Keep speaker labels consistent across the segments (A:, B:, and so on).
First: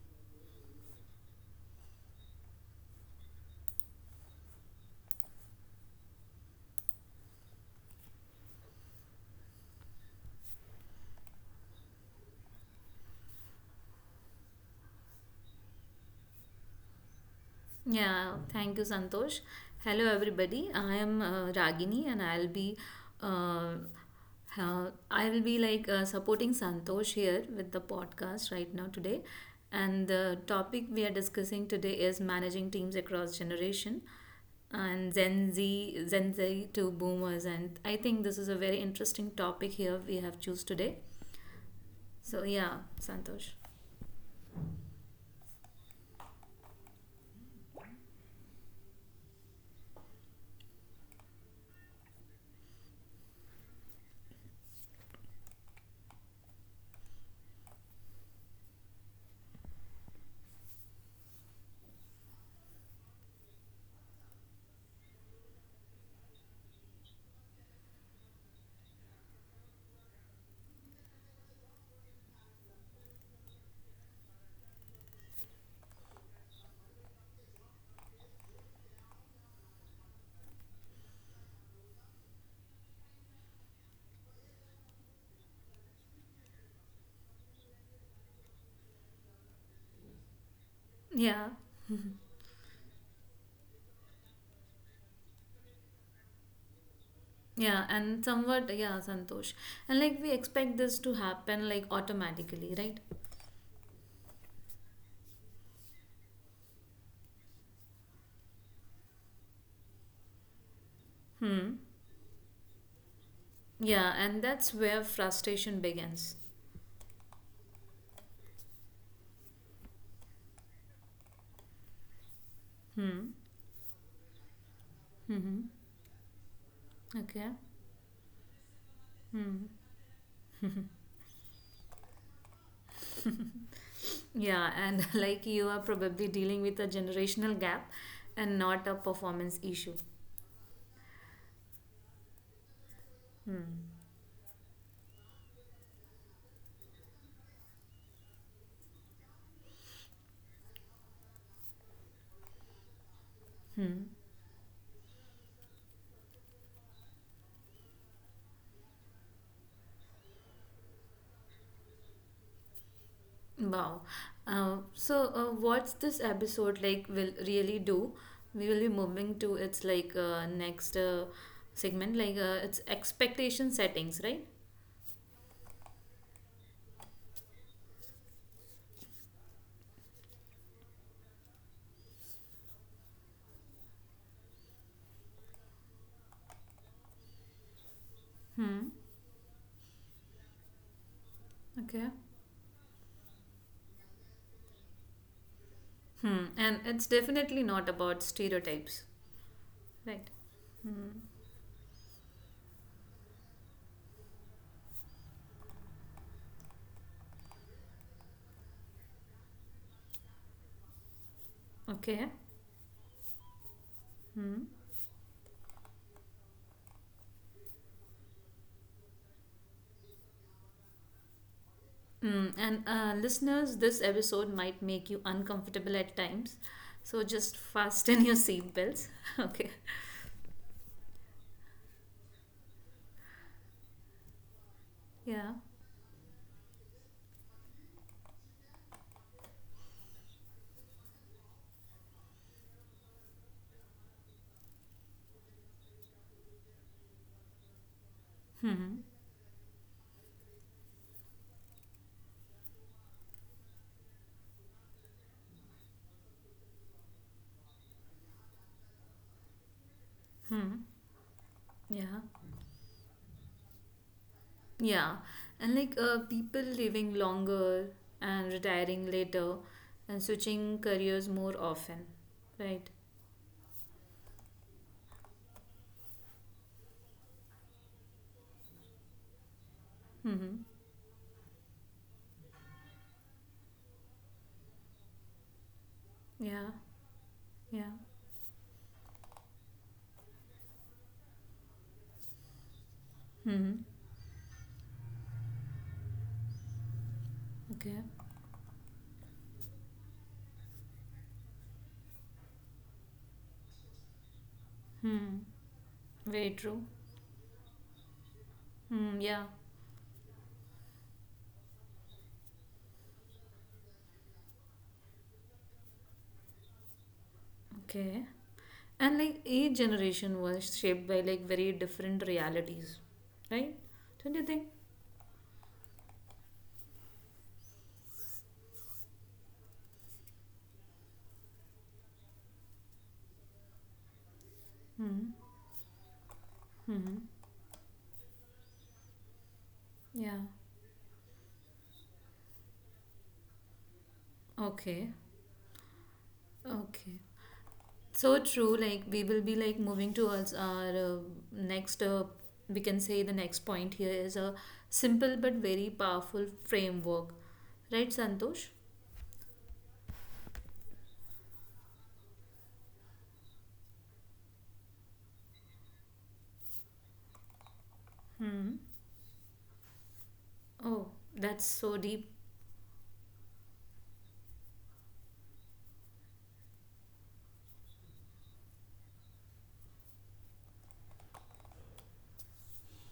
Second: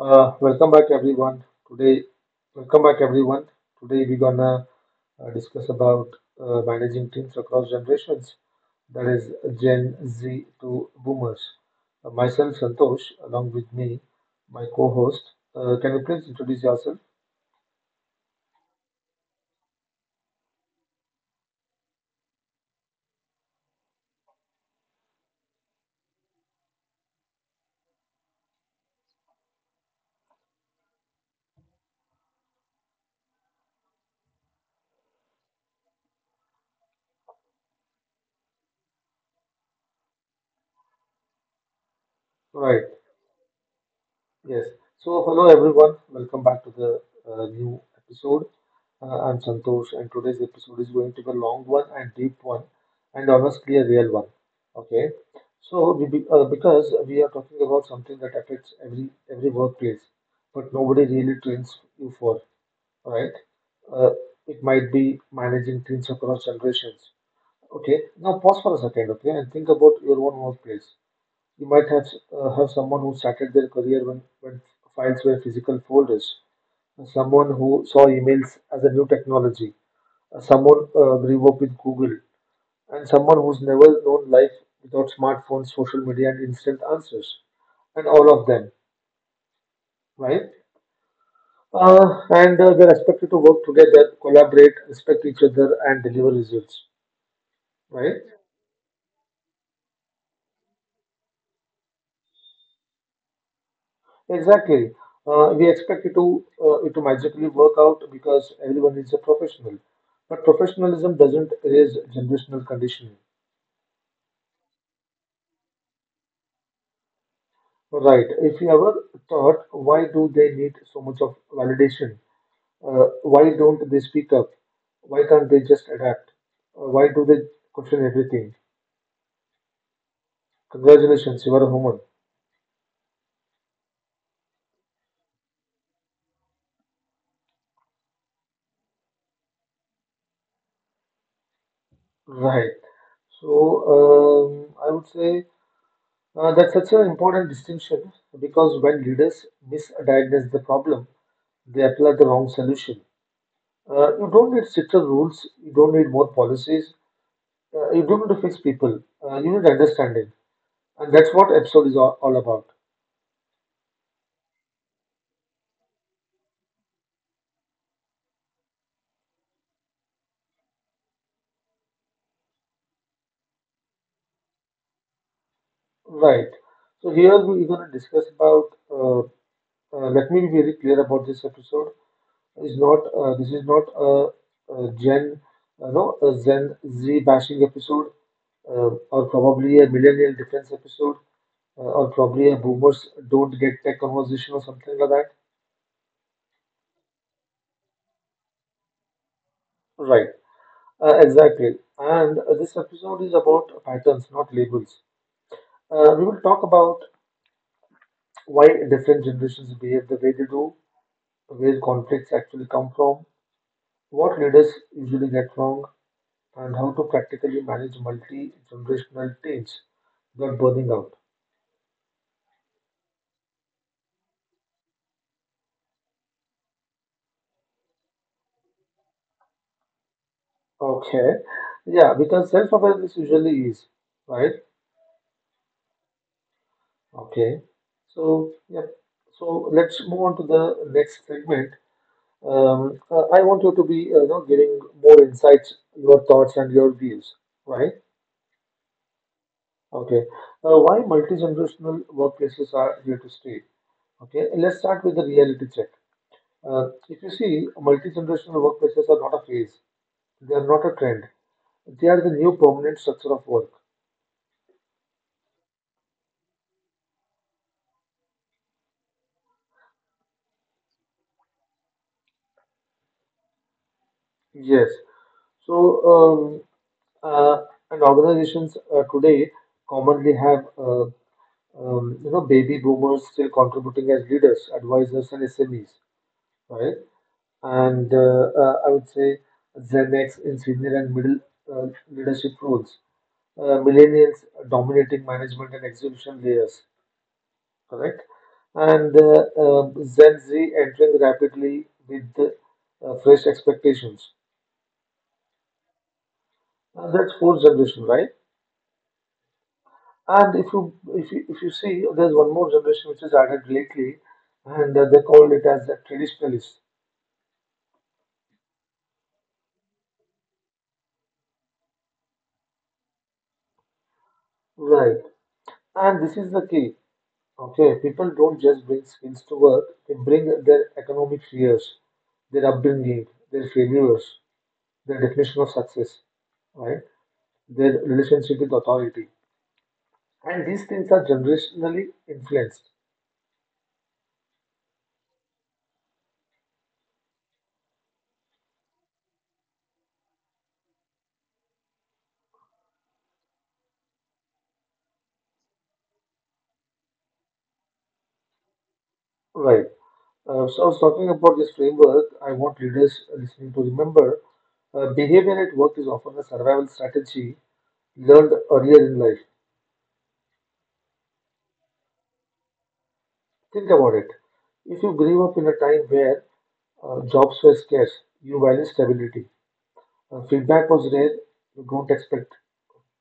A: welcome back everyone. Today, welcome back everyone. Today we're gonna discuss about managing teams across generations, that is Gen Z to Boomers. Myself, Santosh, along with me, my co-host. Can you please introduce yourself?
B: Yeah, thank you, Santosh. Hello, everybody. I am Ragini, and uh, I will be like supporting Santosh here with the podcast right now today. And the topic we are discussing today is managing teams across generation and Gen Z to boomers. And I think this is a very interesting topic here we have choose today. So
A: Right.
B: yeah, Santosh.
A: Yes. So, hello everyone. Welcome back to the new episode. I'm Santosh, and today's episode is going to be a long one and deep one, and honestly, a real one. Okay. Because we are talking about something that affects every workplace, but nobody really trains you for, right? Uh, it might be managing teams across generations. Okay. Now, pause for a second, okay, and think about your own workplace. You might have someone who started their career when files were physical folders, someone who saw emails as a new technology, someone grew up with Google, and someone who's never known life without smartphones, social media, and instant answers, and all of them, right?
B: Yeah.
A: And They're expected to work together, collaborate, respect each other, and deliver results,
B: Yeah,
A: right?
B: and somewhat, yeah, Santosh. And like we expect this to happen like automatically, right?
A: Exactly. We expect it to magically work out because everyone is a professional. But professionalism doesn't
B: Hmm.
A: erase generational conditioning.
B: Yeah, and that's where frustration begins.
A: Right. If you ever thought, why do they need so much of validation?
B: Hmm.
A: Why don't they speak up? Why can't they
B: Mm-hmm.
A: just adapt? Why do they
B: Okay.
A: question everything? Congratulations, you are a woman.
B: Yeah, and like you are probably dealing with a generational gap and not a performance issue.
A: Right. So
B: Hmm.
A: I would say. That's such an important distinction because when leaders misdiagnose the problem, they apply the wrong solution.
B: Hmm.
A: You don't need stricter rules, you don't need more policies, you don't need to fix people, you need understanding. And that's what episode is all about.
B: Wow. So, what's this episode like will really do? We will be moving to its like next segment, like its expectation settings, right?
A: Right. So here we are going to discuss about. Let me be very clear about this episode. Is not This is not a, a Gen, no, a Gen Z bashing episode or probably a millennial difference episode, or
B: Okay.
A: probably a boomers don't get tech conversation or something like that.
B: Hmm. And it's definitely not about stereotypes.
A: Right.
B: Right. Hmm.
A: Exactly. And this episode is about patterns, not labels. We will talk about why different generations behave the way they do, where conflicts
B: Okay.
A: actually come from, what leaders
B: Hmm.
A: usually get wrong, and how to practically manage multi-generational teams without burning out.
B: Mm. And listeners, this episode might make you uncomfortable at times. So just fasten your seatbelts. Okay.
A: Okay. Yeah, because self-awareness usually is, right?
B: Yeah.
A: Okay, so yeah, so let's move on to the next segment. I want you to be you know, giving more insights, your thoughts and your views, right?
B: Hmm.
A: Okay, why multi-generational workplaces are here to stay? Okay, let's start with the reality check. If you see, multi-generational workplaces are not a phase; they are not
B: Hmm.
A: a trend. They are
B: Yeah.
A: the new permanent structure of work.
B: Yeah. And like people living longer and retiring later and switching careers more often. Right.
A: Yes. So, um, uh, and organizations today commonly have
B: Hmm.
A: you know, baby boomers still contributing as leaders, advisors, and SMEs,
B: Yeah.
A: right?
B: Yeah.
A: And I would say Gen X in senior and middle leadership roles,
B: Hmm.
A: millennials dominating management and execution layers,
B: Okay.
A: correct? And Gen Z entering rapidly with fresh expectations.
B: Hmm. Very true.
A: And that's fourth generation, right?
B: Hmm, yeah,
A: And if you see, there's one more generation which is added lately, and they call it as the traditionalists.
B: okay. And like each generation was shaped by like very different realities, right? Don't you think?
A: Right. And this is the key. Okay, people don't just bring skills to work, they bring their economic fears, their upbringing, their failures, their
B: Hmm,
A: definition of success, right?
B: hmm.
A: Their relationship with authority.
B: Yeah,
A: And these things are generationally influenced.
B: okay, okay. So true, like we will be like moving towards our next, we can say the next point here is a simple but very powerful framework, right, Santosh?
A: Right. So I was talking about this framework. I want leaders listening to remember behavior at work is often a survival strategy learned
B: Hmm.
A: earlier in life.
B: Oh, that's so deep.
A: Think about it. If you grew up in a time where jobs were scarce, you valued stability. Feedback was rare, you don't expect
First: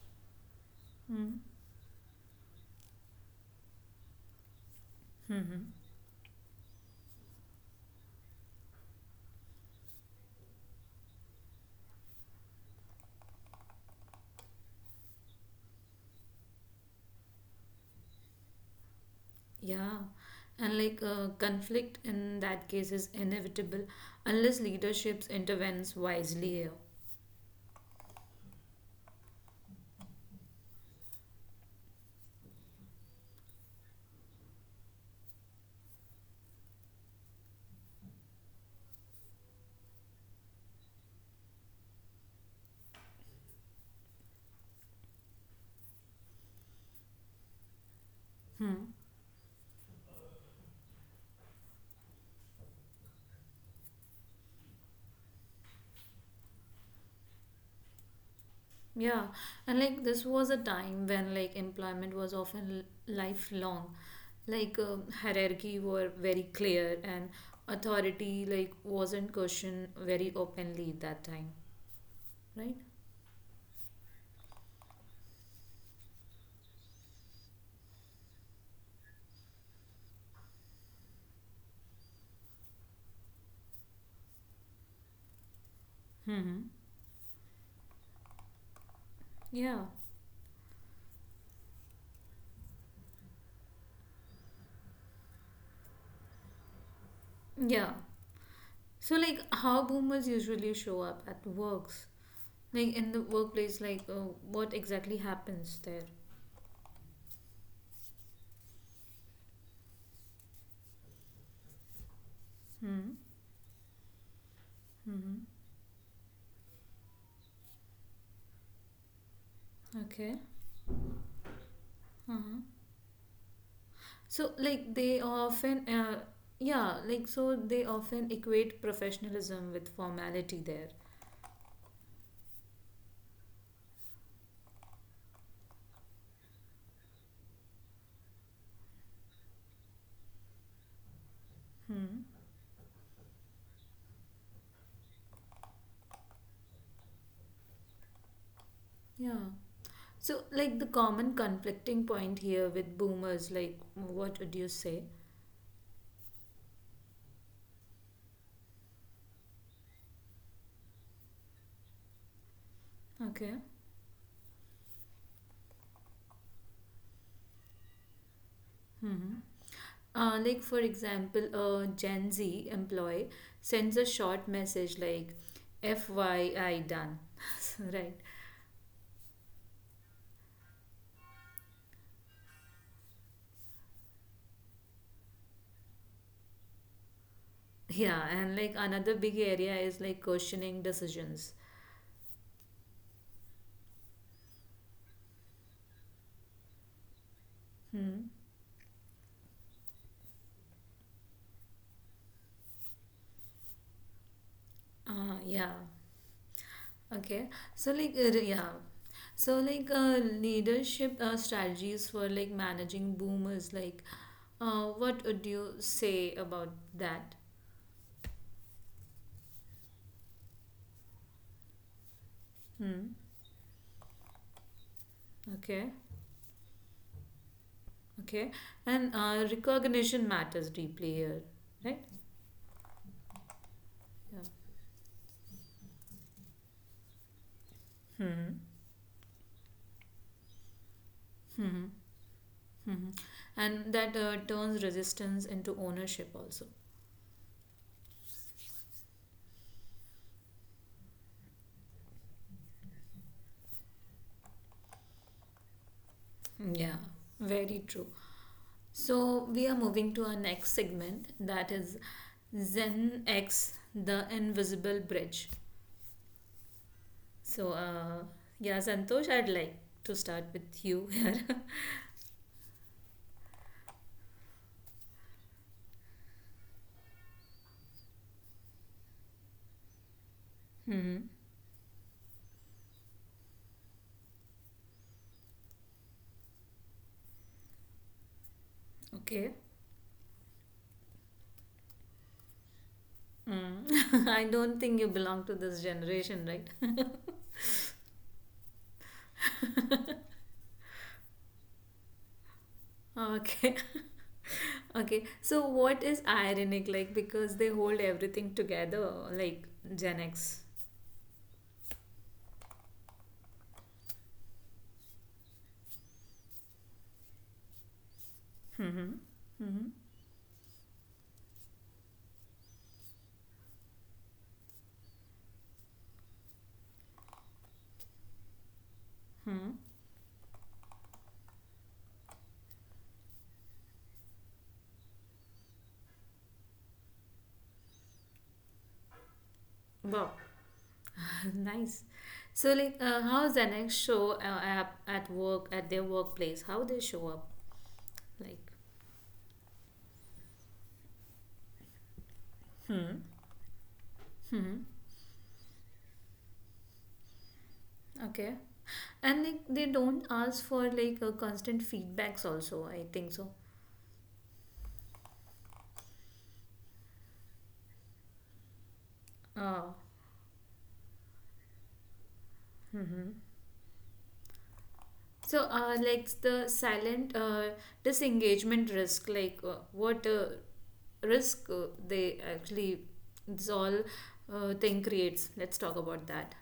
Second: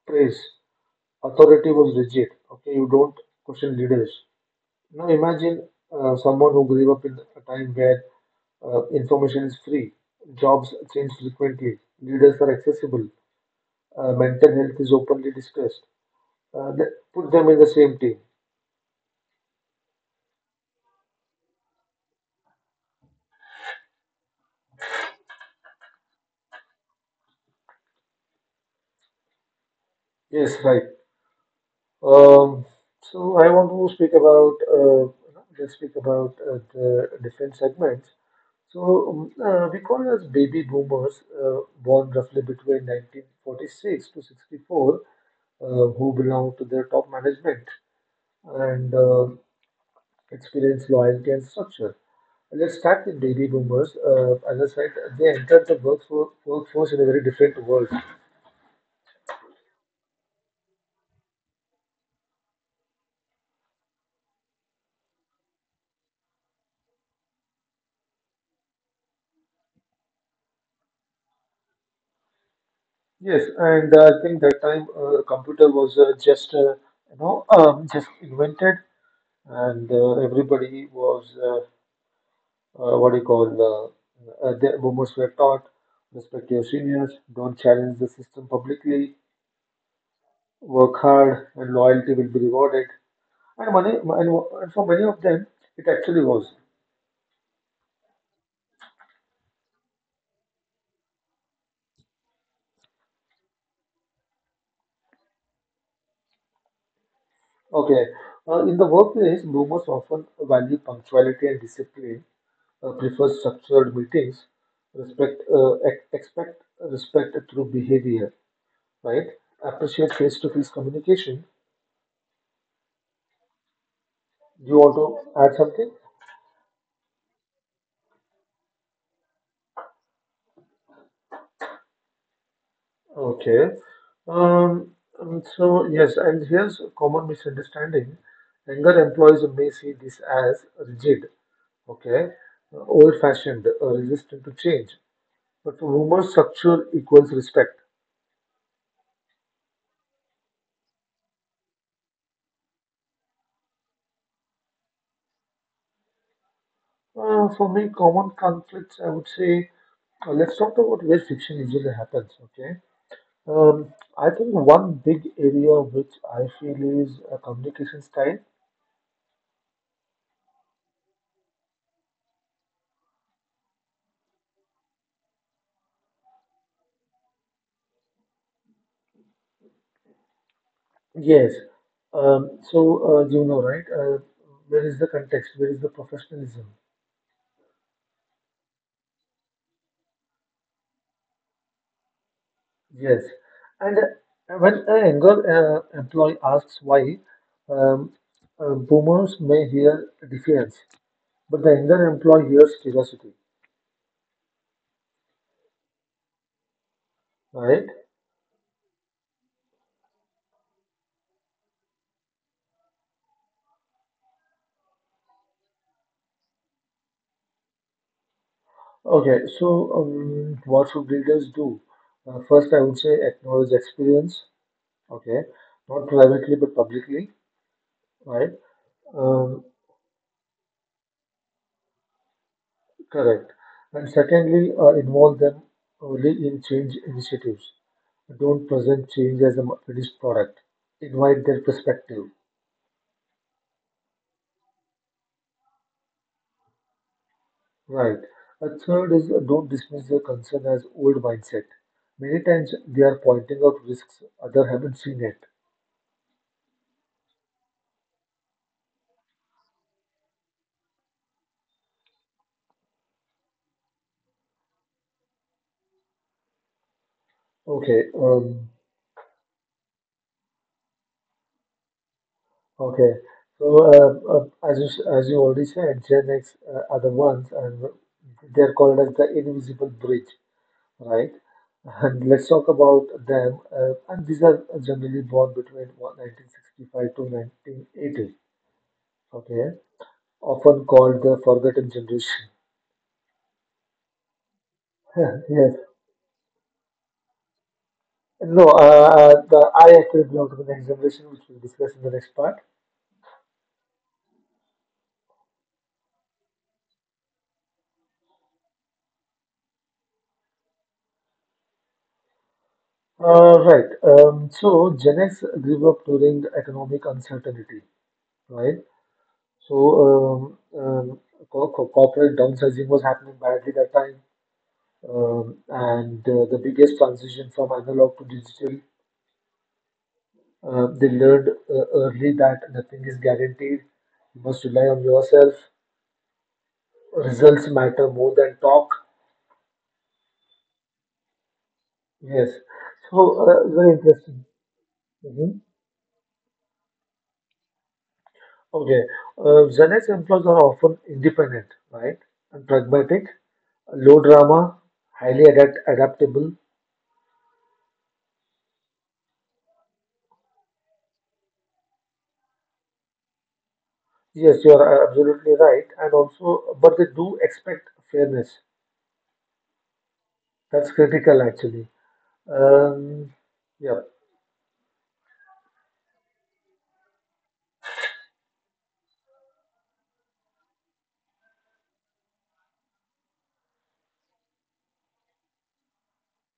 A: praise.
B: Hmm.
A: Authority was rigid, okay, you don't question leaders. Now
B: Hmm, hmm.
A: imagine someone who grew up in a time where information is free, jobs change frequently, leaders are accessible, mental health is openly discussed. Put them in the same team.
B: Yeah, and like conflict in that case is inevitable unless leaderships intervenes wisely here.
A: Yes, right. Um, so I want to speak about you know, let speak about the different segments. We call as baby boomers, born roughly between 1946 to 64, who belong to the top management
B: Hmm.
A: and experience loyalty and structure. Let's start with baby boomers. As I said, they entered the workforce in a very different world.
B: Yeah, and like this was a time when like employment was often lifelong, like hierarchy were very clear and authority like wasn't questioned very openly at that time, right?
A: Yes, and I think that time computer was just you know just invented, and everybody was what do you call the boomers were taught, respect
B: Mm-hmm.
A: your seniors, don't challenge the system publicly,
B: Yeah,
A: work hard, and loyalty will be rewarded. And for many of them, it actually was
B: yeah. So like how boomers usually show up at works. Like in the workplace, like what exactly happens there?
A: okay. In the workplace, boomers often value punctuality and discipline,
B: Hmm.
A: prefer structured meetings,
B: Mm-hmm.
A: expect respect through behavior, right? Appreciate
B: Okay.
A: face-to-face communication.
B: So
A: Do you
B: like
A: want
B: they
A: to add
B: often,
A: something?
B: uh, yeah, like so they often equate professionalism with formality there.
A: Okay. Um, so yes, and here's a common misunderstanding. Younger employees may see this as rigid,
B: Hmm.
A: okay, old-fashioned, resistant to change. But for boomers, structure equals respect.
B: Yeah. So like the common conflicting point here with boomers, like what would you say?
A: For me, common conflicts, I would say, let's talk about where friction usually happens, okay?
B: Okay.
A: I think one big area which I feel is communication style.
B: Mm-hmm. Like for example, a Gen Z employee sends a short message like FYI done, right?
A: Yes. You know, right? Where is the context? Where is the professionalism?
B: Yeah, and like another big area is like questioning decisions.
A: Yes. And when a younger employee asks why, um,
B: Hmm.
A: boomers may hear defiance, but the younger employee hears curiosity,
B: Yeah. Okay.
A: right?
B: Yeah. So like leadership strategies for like managing boomers. Like, what would you say about that?
A: Okay, so what should leaders do? First, I would say
B: Hmm.
A: acknowledge experience. Okay,
B: Okay.
A: not privately but publicly,
B: Okay.
A: right?
B: And
A: Um,
B: recognition matters deeply here, right?
A: Correct. And
B: Yeah.
A: secondly, involve them early in change initiatives.
B: Hmm.
A: Don't present change as a finished product. Invite their
B: Hmm.
A: perspective.
B: Hmm. And that turns resistance into ownership also.
A: Right. A third is don't dismiss their concern as old mindset. Many times they are pointing out risks others haven't seen yet.
B: Yeah. Very true. So we are moving to our next segment, that is Zen X, the invisible bridge. So
A: Okay.
B: uh,
A: Um,
B: yeah, Santosh, I'd like to start with you here.
A: Okay. As you as you already said, Gen X are the ones, and they're called as the invisible bridge,
B: Hmm.
A: right? And let's talk about them. And these are generally born between one 1965 to 1980.
B: Okay.
A: Okay, often called the forgotten generation.
B: Mm. I don't think you belong to
A: Yes.
B: this generation, right?
A: No, the, I actually belong to the next generation, which we'll discuss in the next part.
B: Okay. Okay. So what is ironic, like, because they hold everything together like Gen X.
A: Right. So Gen X grew up during economic uncertainty, right?
B: Hmm.
A: So
B: Hmm.
A: um, um, Corporate downsizing was happening badly that time, and the biggest transition from analog to digital. They learned early that nothing is guaranteed. You must rely on yourself. Results matter more than talk.
B: Wow. Nice.
A: Yes.
B: So, like, how's
A: So
B: the next
A: very
B: show
A: interesting.
B: app at work
A: Mhm.
B: at their workplace? How they show up, like,
A: Okay. Gen X employees are often independent, right, and
B: Hmm.
A: pragmatic, low drama, highly adaptable.
B: Okay, and like they don't ask for like a constant feedbacks. Also, I think so.
A: Yes, you are absolutely right. And also, but they do expect fairness.
B: Uh,
A: That's critical, actually. Um, yeah.
B: so, like the silent disengagement risk, like what risk they actually this all thing creates. Let's talk about that.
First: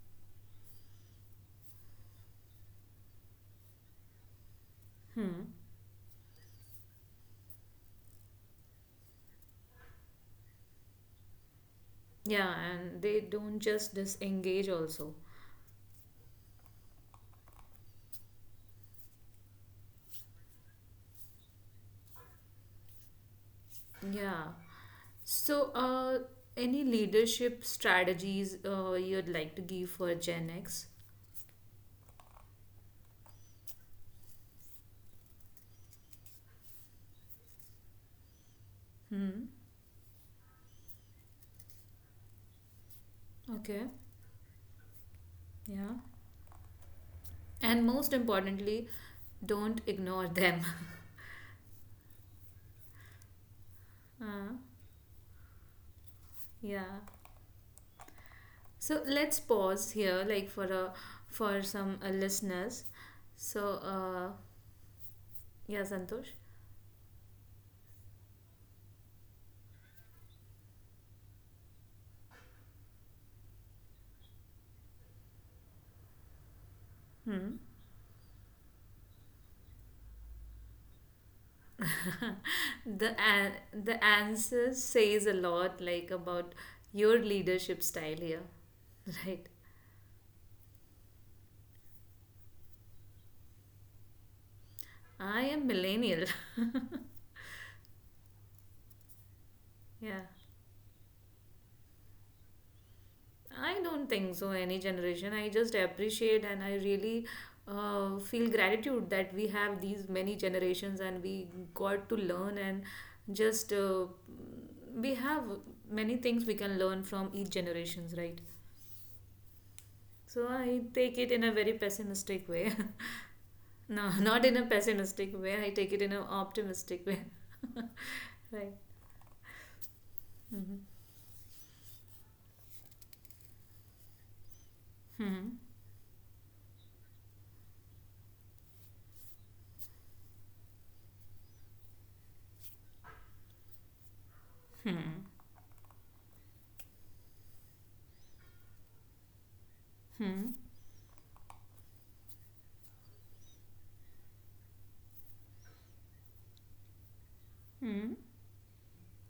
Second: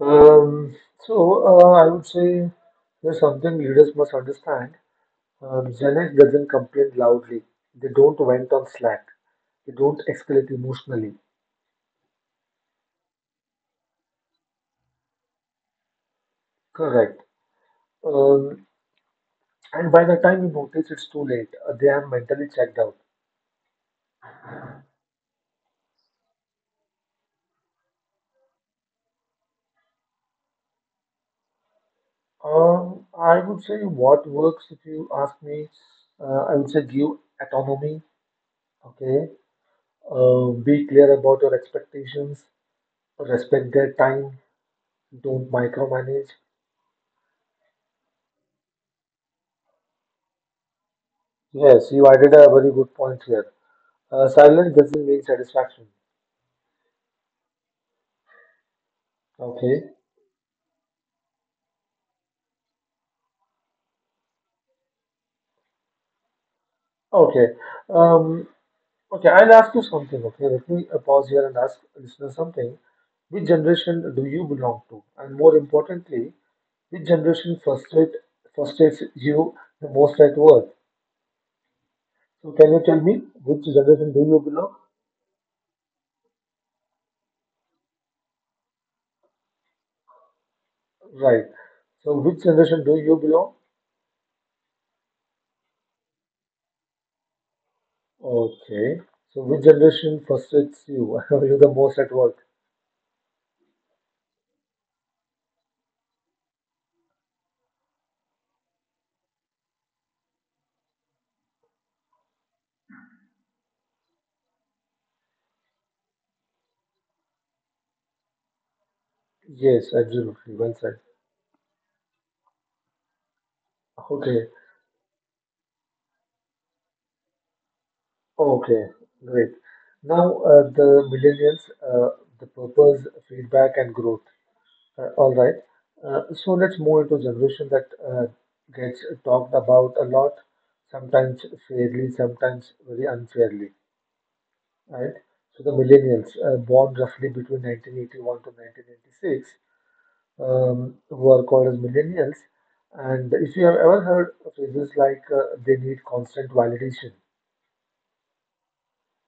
A: Um, I would say there's something leaders must understand.
B: Hmm.
A: Gen X doesn't complain loudly. They don't vent on Slack. They don't escalate emotionally.
B: Yeah, and they don't just disengage also.
A: Correct. Um, and by the time you notice it's too late, they have mentally checked out.
B: Yeah. So, any leadership strategies you'd like to give for Gen X?
A: I would say what works if you ask me, I would say give autonomy. Okay.
B: Hmm.
A: Be clear about your expectations. Respect
B: Okay.
A: their time. Don't
B: Yeah.
A: micromanage.
B: And most importantly, don't ignore them.
A: Yes, you added a very good point here.
B: uh,
A: Silence doesn't mean satisfaction.
B: yeah. So let's pause
A: Okay.
B: here, like for some listeners. So, uh, yeah, Santosh.
A: Okay. Um, okay. I'll ask you something. Okay. Let me pause here and ask listeners something. Which generation do you belong to? And more importantly, which
B: Hmm.
A: frustrates you the most at work? So, can you tell me
B: The an-
A: which
B: the
A: generation do you
B: answer
A: belong?
B: says a lot, like about your leadership style here, right?
A: Right. So, which generation do you belong?
B: I am millennial.
A: Okay. So which
B: Yeah.
A: generation frustrates you? you the most at work.
B: I don't think so, any generation. I just appreciate and I really feel gratitude that we have these many generations and we got to learn and just we have many things we can learn from each generations, right?
A: Yes,
B: So
A: absolutely. Well
B: I
A: said.
B: take it in a very pessimistic way. No, not
A: Okay.
B: in a pessimistic way. I take it in an optimistic way. Right.
A: Okay. Great. Now the millennials, the purpose, feedback, and growth. All right. So let's move into generation that gets talked about a lot, sometimes fairly, sometimes very unfairly. Right. So the millennials, born roughly between 1981 to 1986,
B: Hmm.
A: who are called as millennials. And if you have ever heard phrases like they need constant validation,
B: Hmm.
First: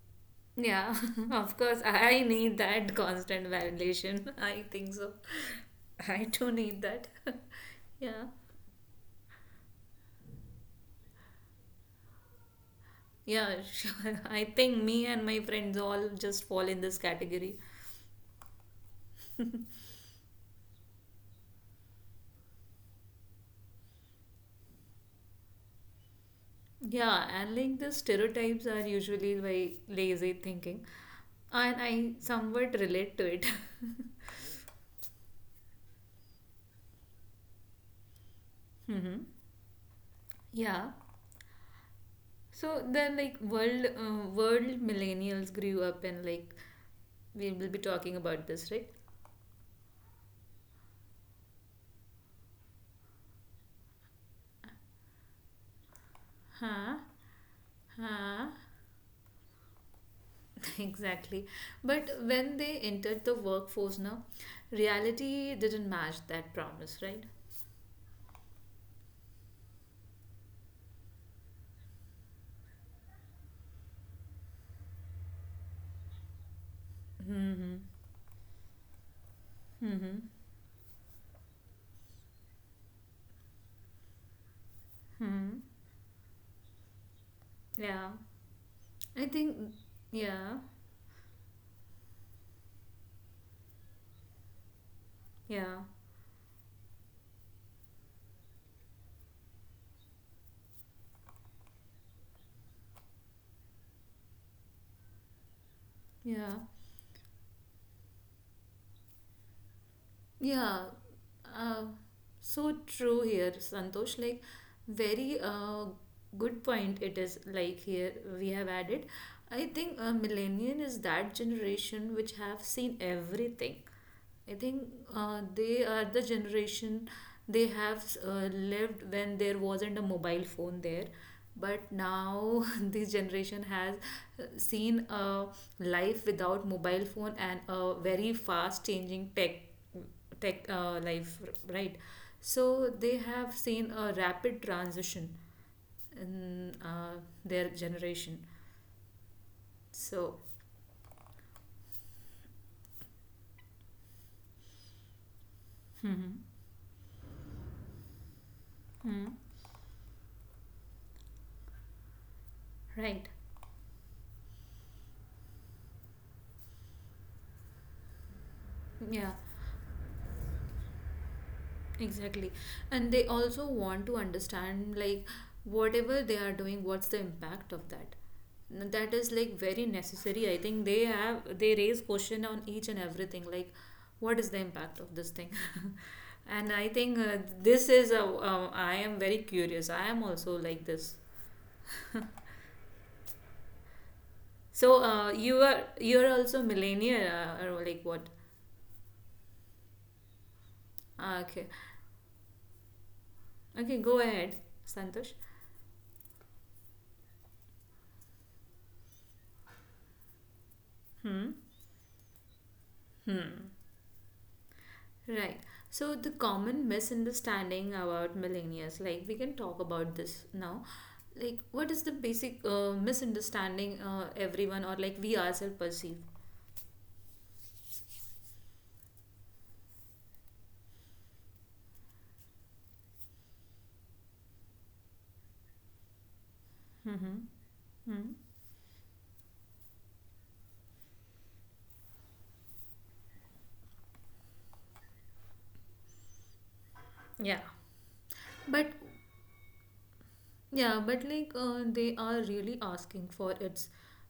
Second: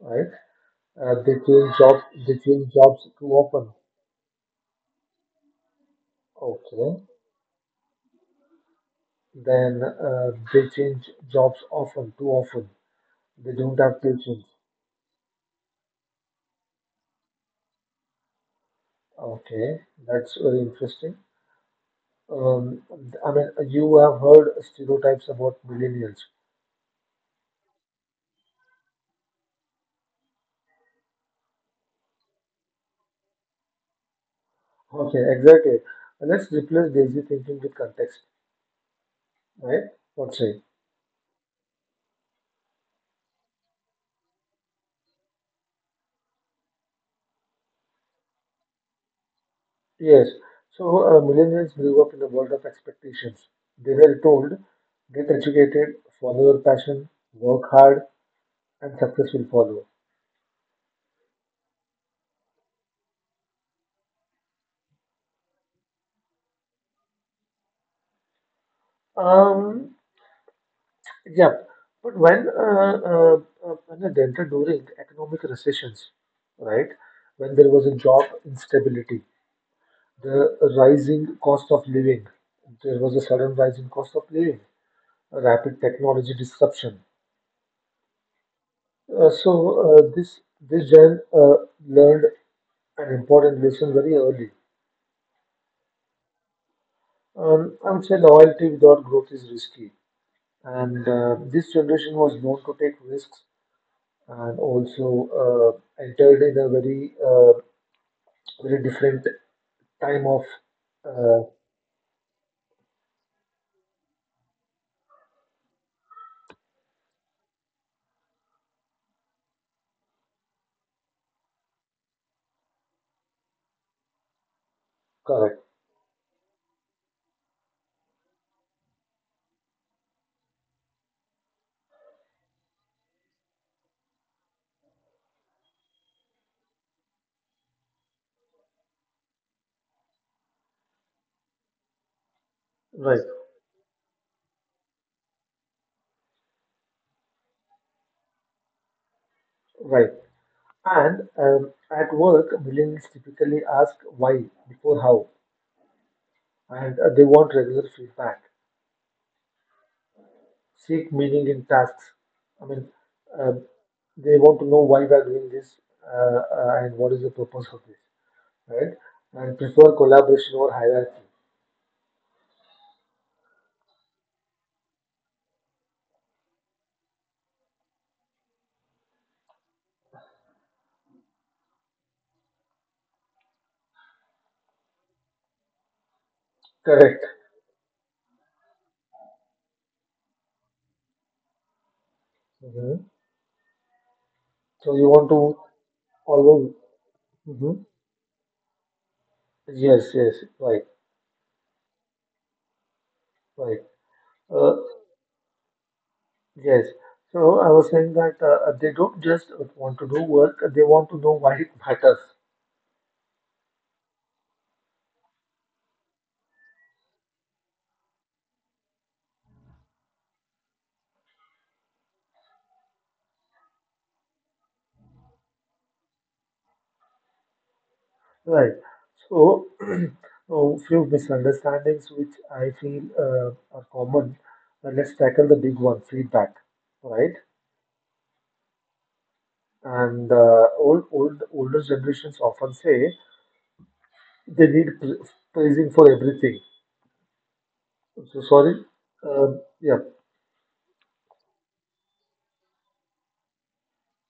A: right?
B: Yeah,
A: They
B: of
A: change
B: course,
A: jobs.
B: I
A: They
B: need
A: change
B: that
A: jobs too
B: constant
A: often.
B: validation. I think so. I too need
A: Okay.
B: that. Yeah,
A: Then they change jobs often, too often. They
B: yeah,
A: don't have
B: sure. I
A: patience.
B: think me and my friends all just fall in this category.
A: Okay, that's very interesting. Um, I mean, you have heard stereotypes about millennials.
B: Yeah, and like the stereotypes are usually by lazy thinking, and I somewhat relate to it.
A: Okay, exactly. Let's replace lazy thinking with context,
B: Mm-hmm.
A: right? What say?
B: Yeah. So world millennials grew up and like we will be talking about this, right?
A: Yes. So millennials grew up in a world of expectations. They were told, get educated, follow your
B: Huh?
A: passion, work hard,
B: Huh?
A: and success will follow.
B: Exactly. But when they entered the workforce now, reality didn't match that promise, right?
A: Um, yeah. But when they entered during economic recessions, right? When there
B: Mm-hmm.
A: was a job instability, the rising cost of living, there was a sudden rise in cost of living, a rapid technology disruption.
B: Yeah. I think,
A: This
B: yeah,
A: this gen learned an important lesson very early.
B: yeah,
A: I would say loyalty without growth is risky, and this generation was known to take risks and also entered
B: yeah,
A: in a very very different time of
B: yeah.
A: uh,
B: Uh, so true here, Santosh. Like, very good point it is, like, here we have added. I think a millennial is that generation which have seen everything. I think
A: correct,
B: they are the generation, they have lived when there wasn't a mobile phone there. But now this generation has seen a life without mobile phone and a very fast changing tech life, right? So they
A: right,
B: have seen a rapid transition in their generation.
A: right.
B: So,
A: And at work millennials typically ask why before how,
B: hmm,
A: and they want regular feedback, seek meaning in tasks. I mean,
B: right.
A: uh, they want to know why we are doing this, uh, and what is the purpose of this, right?
B: Yeah.
A: And prefer collaboration over hierarchy.
B: Exactly. And they also want to understand, like, whatever they are doing, what's the impact of that? That is like very necessary. I think they raise question on each and everything, like, what is the impact of this thing? And I think
A: Correct.
B: this is a I am very curious. I am also like this.
A: Hmm. So
B: So
A: you want
B: uh,
A: to
B: you are also
A: always.
B: millennial
A: Hmm.
B: or like what?
A: Yes, yes, right,
B: Ah, okay,
A: right.
B: okay, go ahead,
A: Uh,
B: Santosh.
A: yes. So I was saying that they don't just want to do work; they want to know
B: Hmm.
A: why it matters.
B: Hmm. Right. So the common misunderstanding about millennials, like we can talk about this now. Like, what is the basic misunderstanding everyone or like we ourselves perceive?
A: Right. So, a few misunderstandings which I feel are common. Let's tackle the big one, feedback, right?
B: Mm-hmm. Hmm.
A: And older generations often say they need praising for everything.
B: Yeah.
A: So sorry.
B: But
A: Yeah,
B: Yeah, but like they are really asking for its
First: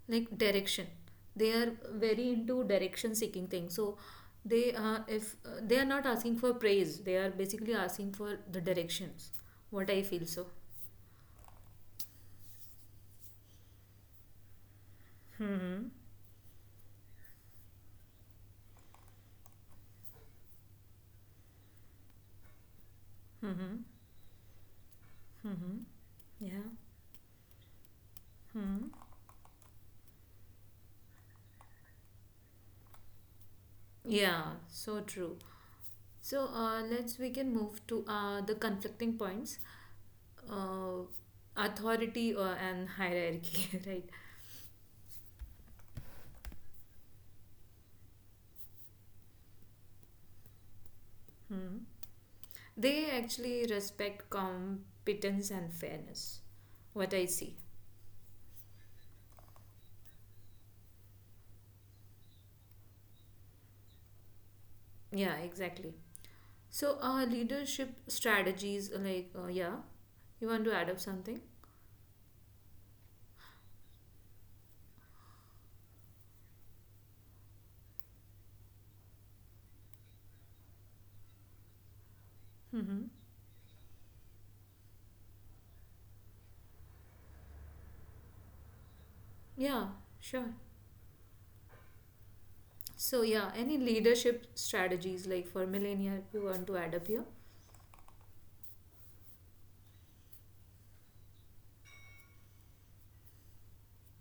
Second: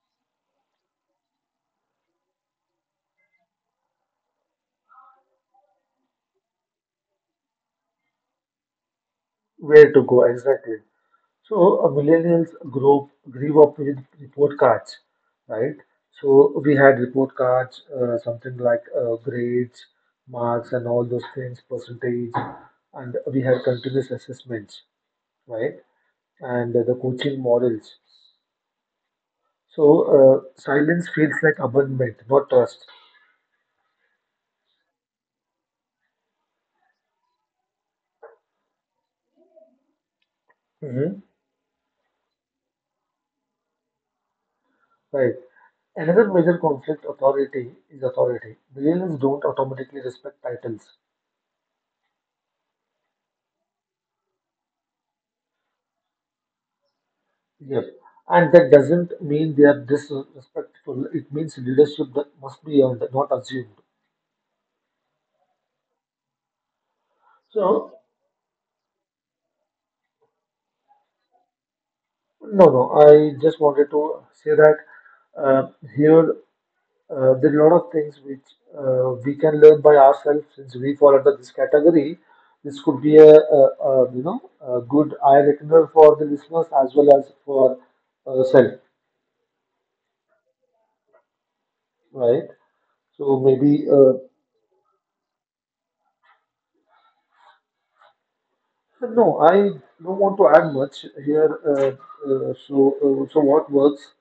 B: like direction. They are very into direction seeking things. So they if they are not asking for praise, they are basically asking for the directions. What
A: where to
B: I
A: go
B: feel so.
A: exactly? So millennials grew up with report cards, right?
B: Mm-hmm.
A: So we had report cards, something like grades, marks, and all those things, percentage, and we had
B: Mm-hmm.
A: continuous assessments, right?
B: Yeah.
A: And the coaching models. So silence feels like abandonment, not trust.
B: Yeah, so true. So, let's we can move to the conflicting points, uh,
A: Hmm.
B: authority and hierarchy, right?
A: Right. Another major conflict authority is authority. Millennials don't automatically respect titles.
B: They actually respect competence and fairness. What I see.
A: Yes, and that doesn't mean they are disrespectful. It means leadership that must be earned, not assumed.
B: Yeah, exactly. So, leadership
A: So,
B: strategies, yeah, you want to add up something?
A: no, no, I just wanted to say that uh, here there are a lot of things which we can learn by ourselves since we fall under this category. This could be a you know a good eye opener for the listeners as well as for self,
B: Yeah, sure.
A: right?
B: So
A: So
B: yeah, any
A: maybe
B: leadership strategies like for millennial, you want to add up here?
A: no, I don't want to add much here. So what works?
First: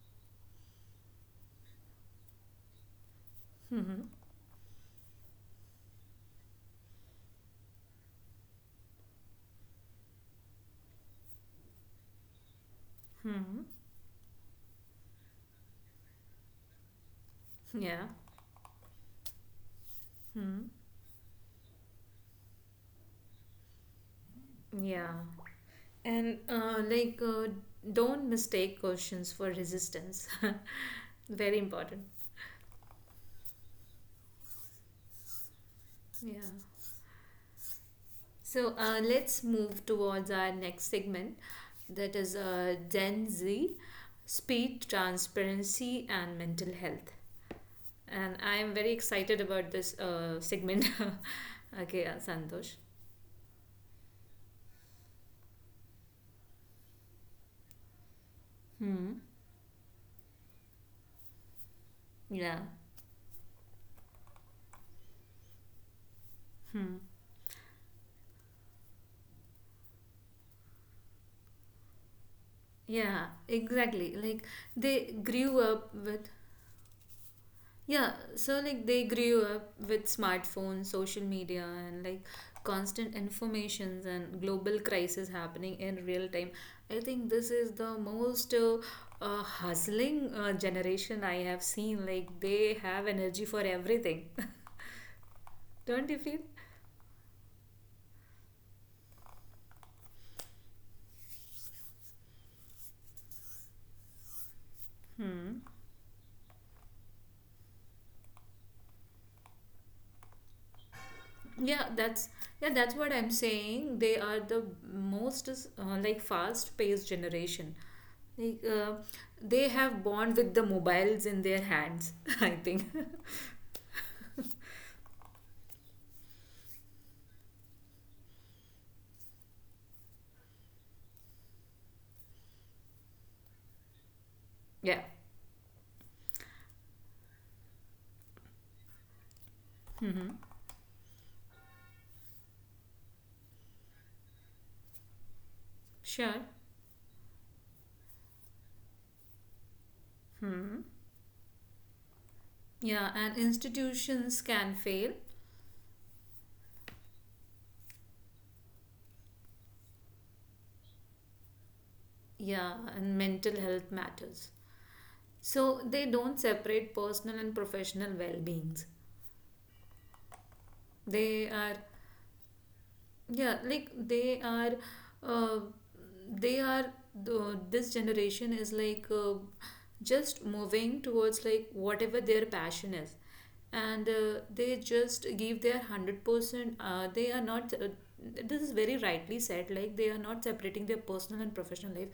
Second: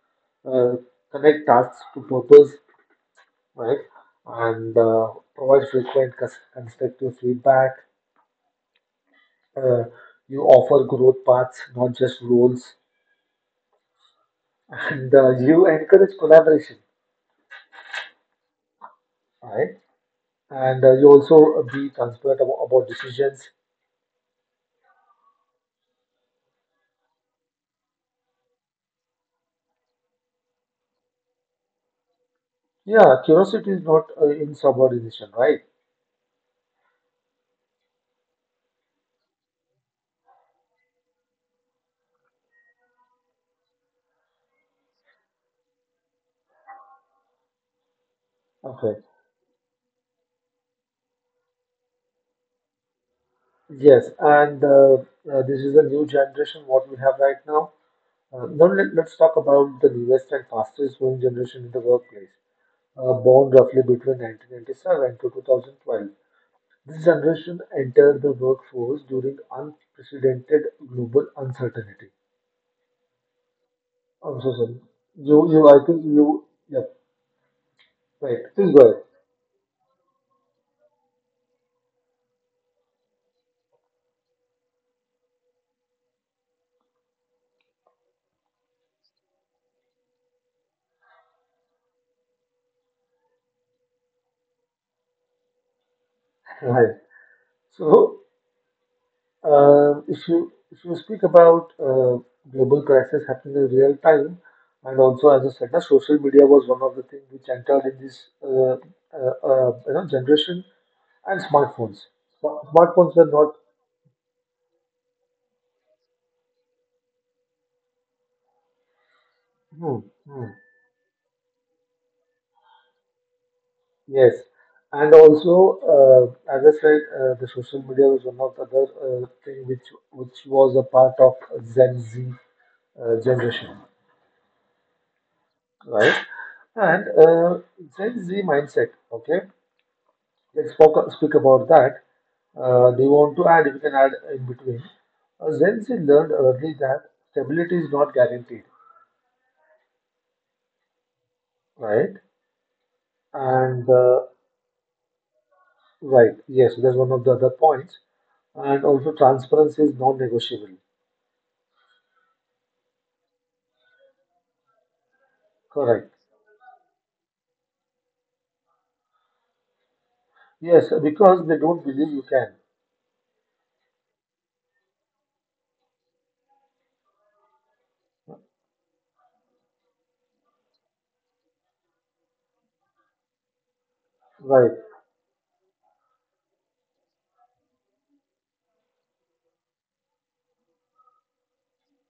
A: Uh, connect tasks to purpose, right? And provide frequent constructive feedback. Uh, you offer growth paths, not just roles,
B: Hmm.
A: and you encourage collaboration,
B: Yeah.
A: right?
B: Hmm.
A: And you also be transparent about decisions.
B: Yeah. And like, don't mistake questions for resistance. Very important.
A: Yeah, curiosity is not insubordination, right?
B: Yeah. So let's move towards our next segment, that is Gen Z: speed, transparency, and mental health. And I am very
A: Okay.
B: excited about this segment. Okay, Santosh.
A: Yes, and this is a new generation what we have right now. Now let's
B: Hmm.
A: talk about the newest and fastest growing generation in the workplace,
B: Yeah.
A: born roughly between 1997 to 2012. This generation entered the workforce during unprecedented global uncertainty.
B: Yeah, exactly.
A: I'm
B: Like
A: so sorry.
B: they grew
A: I
B: up
A: think
B: with.
A: you, yeah,
B: Yeah,
A: right.
B: so
A: Please
B: like they
A: go
B: grew up with smartphones, social media, and like constant informations and global crisis happening in real time. I think this is the most hustling generation I have seen. Like they have energy for everything. Don't you feel?
A: ahead. Right. So um, if you speak about global crisis happening in real time, and also as I
B: Hmm.
A: said, social media was one of the things which entered in this you know generation and
B: Yeah,
A: smartphones.
B: that's what
A: Smartphones were
B: I'm
A: not.
B: saying. They are the most like fast-paced generation. Like they
A: Hmm,
B: have bond
A: hmm,
B: with the mobiles in their hands, I think.
A: yes, and also as I said, the social media was one of the other thing which was a part of Gen Z generation,
B: Yeah,
A: right? And Gen Z mindset. Okay, let's speak about that. They want to add, we can add in between. Gen Z learned
B: sure.
A: early that stability is not guaranteed,
B: Hmm.
A: right?
B: Yeah, and
A: And
B: institutions can fail.
A: right, yes, that's one of the other points. And also, transparency is non-negotiable.
B: Yeah, and mental health matters. So they
A: Correct.
B: don't separate personal and professional well beings.
A: Yes, because
B: They
A: they
B: are.
A: don't believe you can.
B: Yeah, like uh, they are, the this generation is like just moving towards like whatever their passion is. And
A: Right.
B: they just give their 100%. They are not, This is very rightly said, like they are not separating their personal and professional life.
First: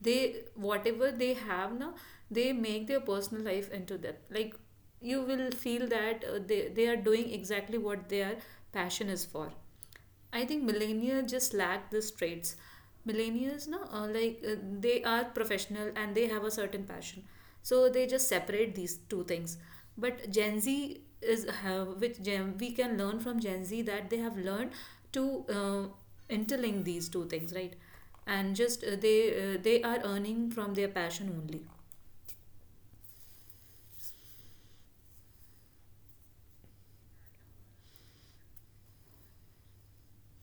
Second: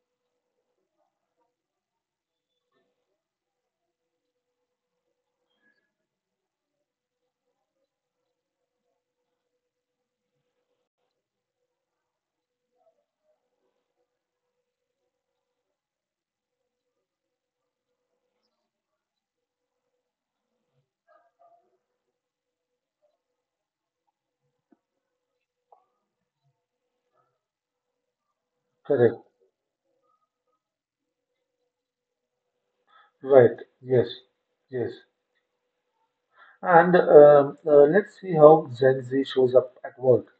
B: Whatever they have now, they make their personal life into that. Like you will feel that they are doing exactly what their passion is for. I think millennials just lack these traits. Millennials, no, like they are professional and they have a certain passion, so they just separate these two things. But Gen Z is have which Gen we can learn from Gen Z that they have learned to uh, interlink these two things, right? And just,
A: Correct.
B: they are earning from their passion only.
A: Right. Yes. Yes. And let's see how Gen Z shows up at work.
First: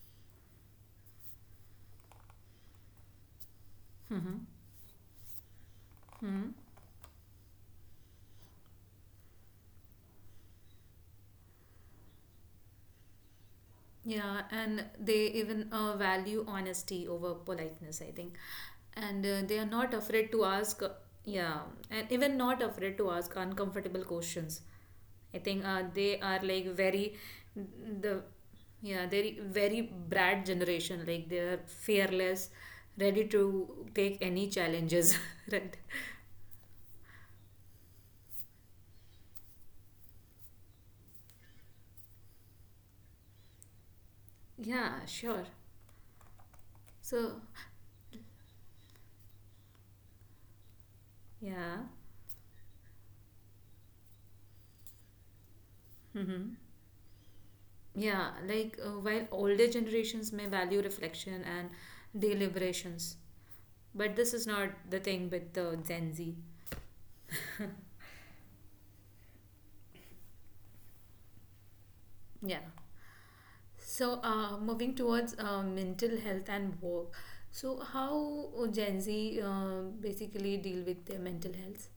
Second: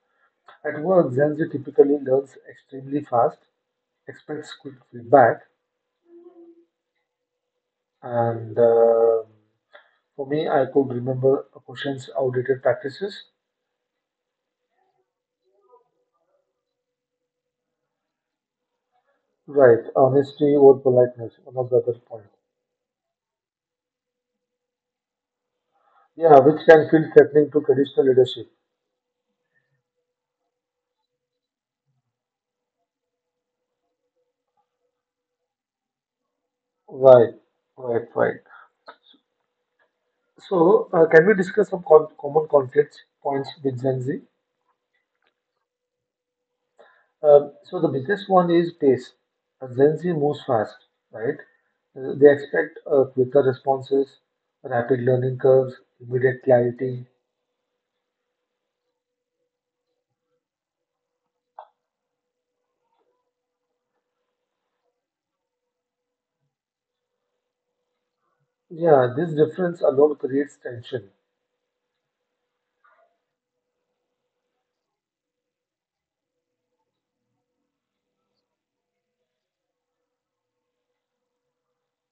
A: At work, Gen Z typically learns extremely fast,
B: Mm-hmm.
A: expects quick feedback.
B: Mm-hmm.
A: And for me, I could remember a question's outdated practices.
B: Yeah, and they even value honesty over politeness, I think. And they are
A: Right,
B: not afraid to
A: honesty or
B: ask,
A: politeness, one
B: yeah,
A: of the other
B: and
A: points.
B: even not afraid to ask uncomfortable questions. I think they
A: Yeah,
B: are
A: which
B: like
A: can feel
B: very,
A: threatening to traditional
B: the,
A: leadership.
B: Yeah, they're very Brad generation. Like they're fearless, ready to take any challenges, right?
A: Right, right, right. So, can we discuss some common conflict points with Gen Z?
B: Yeah, sure. So,
A: So, the biggest one is pace. Gen Z moves fast, right?
B: yeah.
A: They expect quicker responses, rapid learning curves, immediate
B: Mm-hmm.
A: clarity.
B: Yeah, like while older generations may value reflection and deliberations, but this is not the thing with the Gen Z.
A: Yeah, this difference alone creates tension.
B: Yeah. So, moving towards mental health and work. So, how Gen Z basically deal with their mental health?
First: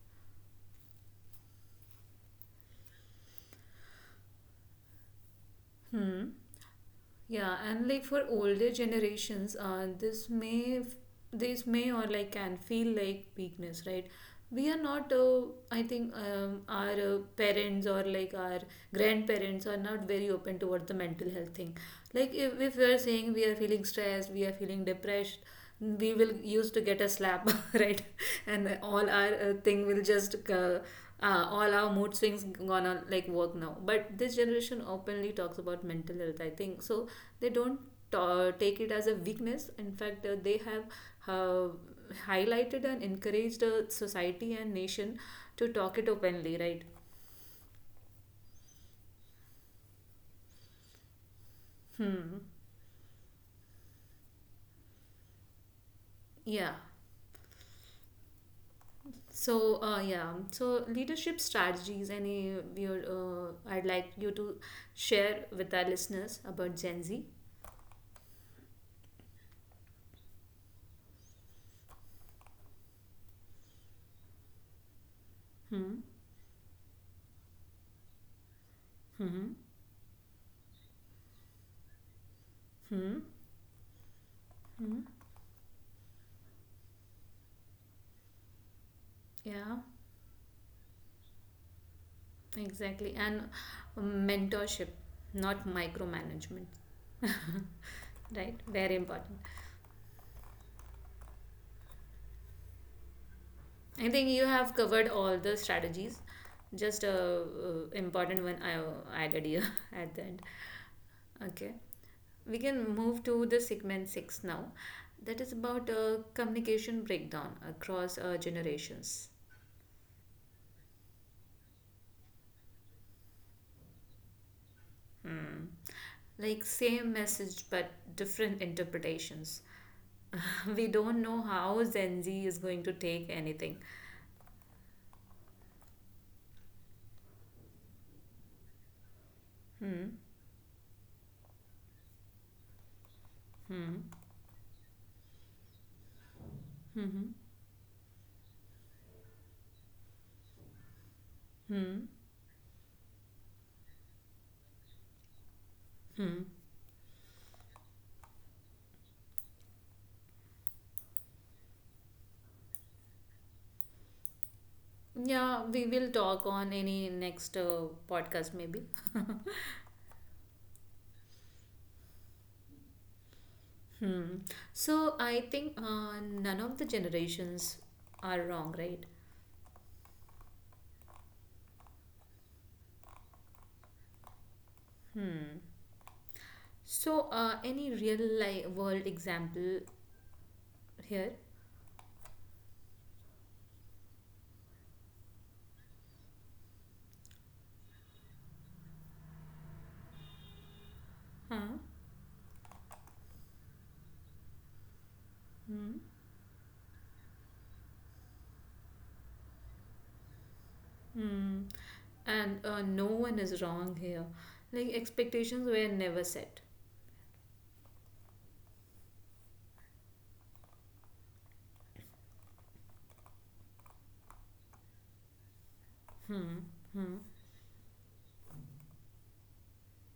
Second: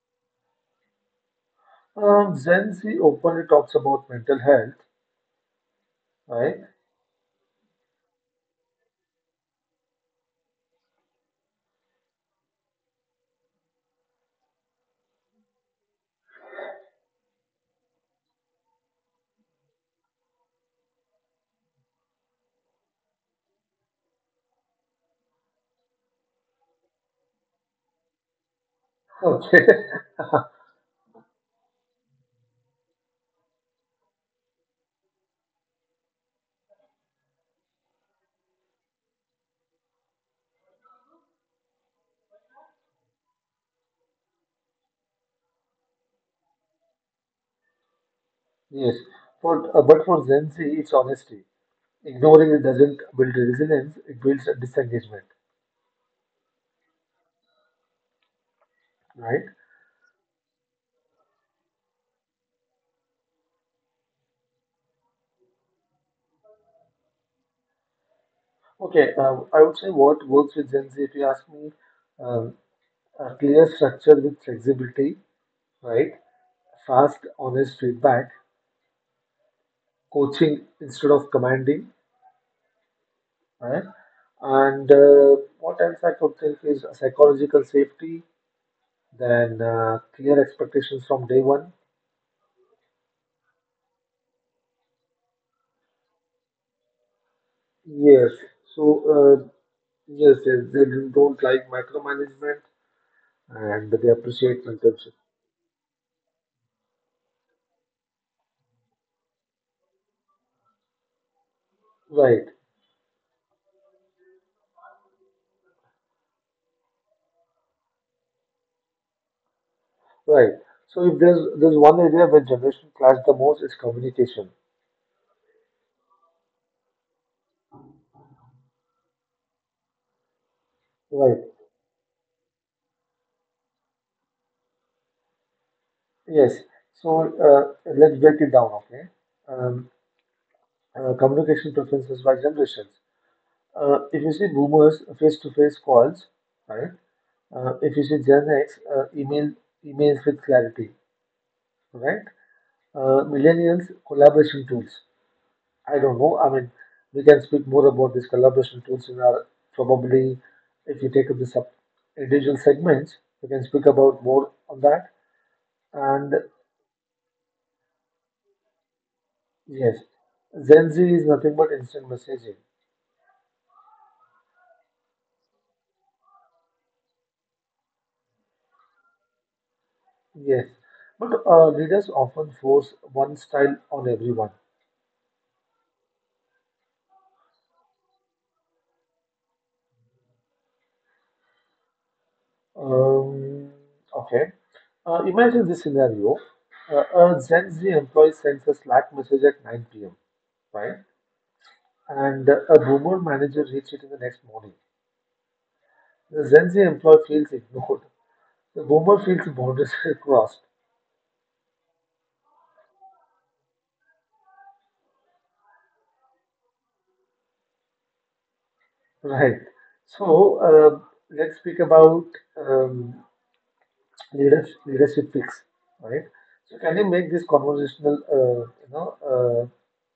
A: Gen Z openly talks about mental health,
B: Hmm.
A: right?
B: Yeah, and like for older generations, this this may or like can feel like weakness, right? We are not. I think, our parents or like our grandparents are not very open towards the mental health thing. Like if we are saying we are feeling stressed, we are feeling depressed, we will used to get a slap right, and all our
A: Okay.
B: thing will just all our mood swings gonna like work now. But this generation openly talks about mental health, I think so. They don't take it as a weakness. In fact, they have uh, highlighted and encouraged society and nation to talk it openly, right?
A: Yes. For, but for Gen Z, it's honesty.
B: Hmm.
A: Ignoring it doesn't build resilience, it builds disengagement,
B: Yeah.
A: right?
B: So so leadership strategies. Any your I'd like you to share with our listeners about Gen Z.
A: Okay, I would say what works with Gen Z, if you ask me, um, a clear structure with flexibility,
B: Hmm.
A: right? Fast, honest feedback,
B: Hmm.
A: coaching instead of commanding,
B: Hmm.
A: right? And
B: Hmm.
A: what else I could think is psychological safety, then
B: Yeah.
A: clear expectations from day one.
B: Exactly. And mentorship, not micromanagement.
A: Yes.
B: Right.
A: So,
B: Very important.
A: uh, yes, yes, they don't like micromanagement and they
B: I think you
A: appreciate
B: have
A: mentorship.
B: covered all the strategies. Just a important one I added here at the end. Okay.
A: Right,
B: We can move to the segment 6 now, that is about communication breakdown across generations.
A: right. So, if there's one area where generation clash the most is communication.
B: Hmm. Like same message but different interpretations. We don't know
A: Right.
B: how Gen Z is going to take anything.
A: Yes. So let's break it down, okay? Um,
B: Hmm.
A: communication preferences by generations. If you see boomers, face-to-face calls, right? If you see Gen X, emails with clarity,
B: Hmm.
A: right? Millennials, collaboration tools. I don't know.
B: Hmm.
A: I mean, we can speak more about these collaboration tools in our probably if you take up the sub individual segments, we can speak about more on that.
B: Yeah, we will
A: And
B: talk on any next podcast maybe.
A: yes, Gen Z is nothing but instant messaging.
B: Hmm. So I think none of the generations are wrong, right?
A: Yes, but leaders often force one style on everyone.
B: Hmm. So, any real life world example here?
A: Um, okay. Imagine this scenario. Uh, a Gen Z employee sends a Slack message at 9 p.m., right?
B: Huh?
A: And a boomer manager reads it in the next morning. The Gen Z employee feels ignored. The boomer feels boundaries crossed,
B: Hmm. And no one is wrong here. Like expectations were never set.
A: right? So um, let's speak about um, leadership, leadership fix, right? So can you make this conversational, you know,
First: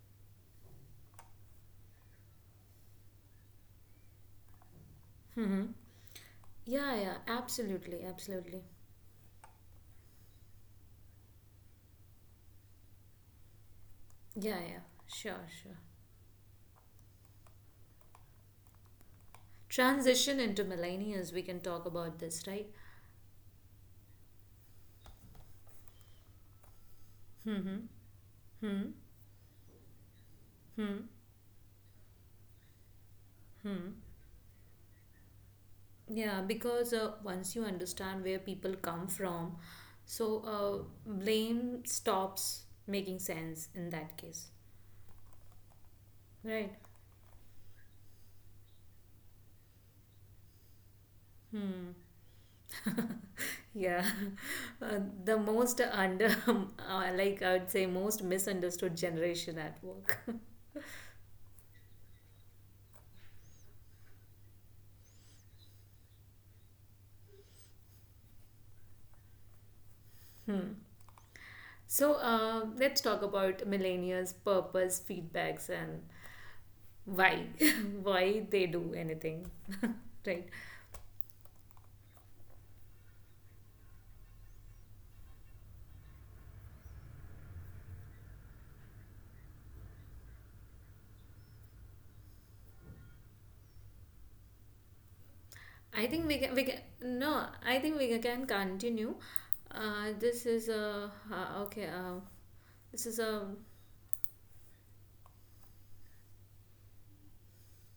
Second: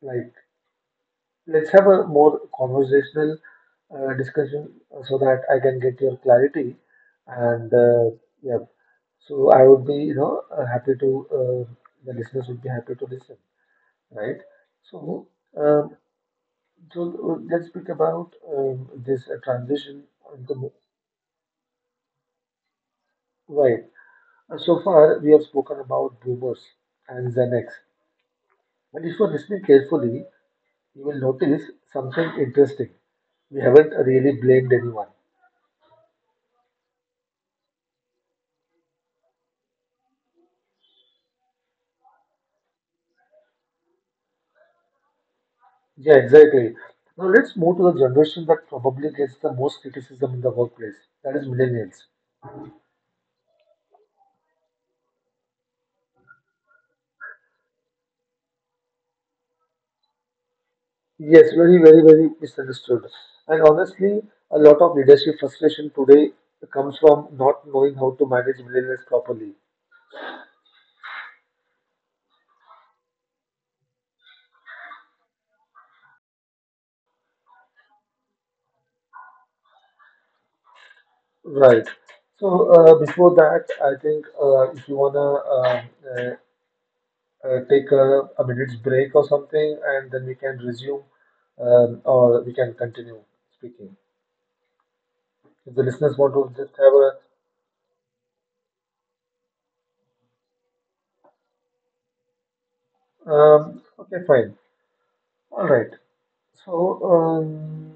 A: like, let's have a more conversational discussion so that I can get your clarity.
B: Yeah, yeah,
A: And
B: absolutely,
A: yeah,
B: absolutely.
A: so I would be, you know, happy to, the listeners would be happy to listen, right?
B: Yeah, yeah,
A: So,
B: sure, sure.
A: um, so let's speak about this transition
B: Transition into
A: into
B: millennials, we can talk about this, right?
A: right. So far, we have spoken about boomers and Gen X, but if you're listening carefully,
B: Hmm.
A: you will notice something interesting. We haven't really blamed anyone.
B: Yeah, because once you understand where people come from, so blame stops making sense in that case,
A: Yeah,
B: right?
A: exactly. Now let's move to the generation that probably gets the most criticism in the workplace. That is millennials.
B: Yeah. The most like I would say, most misunderstood generation at work.
A: Yes, very, very, very misunderstood. And honestly, a lot of leadership frustration today comes from not knowing how to manage millennials properly.
B: So let's talk about millennials' purpose, feedbacks, and why, why they do anything, right?
A: Right. So before that, I think if you wanna uh, take a minute's break or something, and then we can resume or we can continue speaking. If the
B: I
A: listeners
B: think
A: want
B: we can,
A: to just have a
B: no, I think we can continue. This is a, okay, this is a,
A: um, okay, fine. All right. So,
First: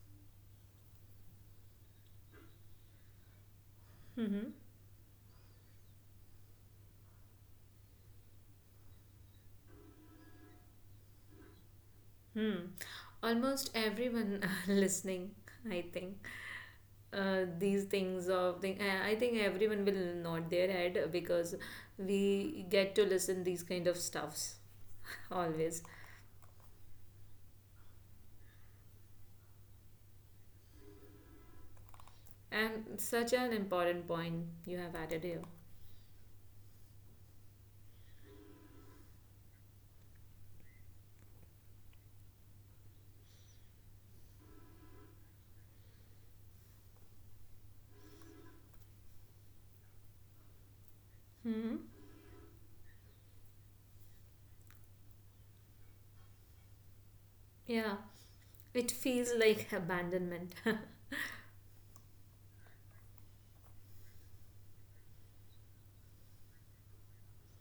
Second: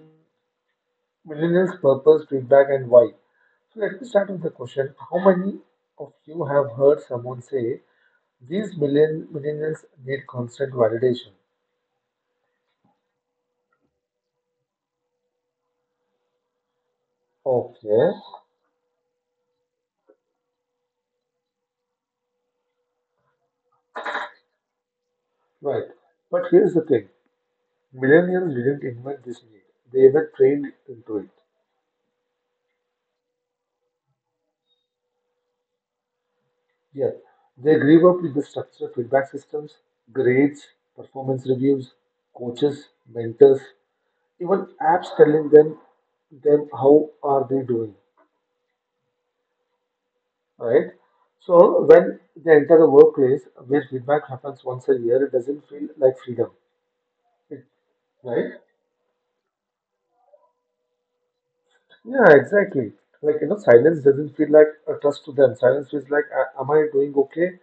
A: millennials' purpose, feedback, and why. So, let me start with
B: hmm.
A: the question: how many of you have heard someone say these million millennials need constant validation?
B: Hmm. Almost everyone listening, I think, these
A: Okay,
B: things of thing I think everyone will nod their head, because we get to listen these kind of stuffs always.
A: right. But here's the thing: millennials didn't invent this need; they were trained into it.
B: And such an important point you have added here.
A: Yes, they grew up with the structure of feedback systems, grades, performance reviews, coaches, mentors, even apps telling them how are they doing, right?
B: Hmm.
A: So when they enter the workplace where feedback happens once a year, it doesn't feel like freedom, it-
B: Yeah,
A: right?
B: it feels like abandonment.
A: Yeah, exactly. Like you know, silence doesn't feel like a trust to them. Silence feels like, "A- am I doing okay,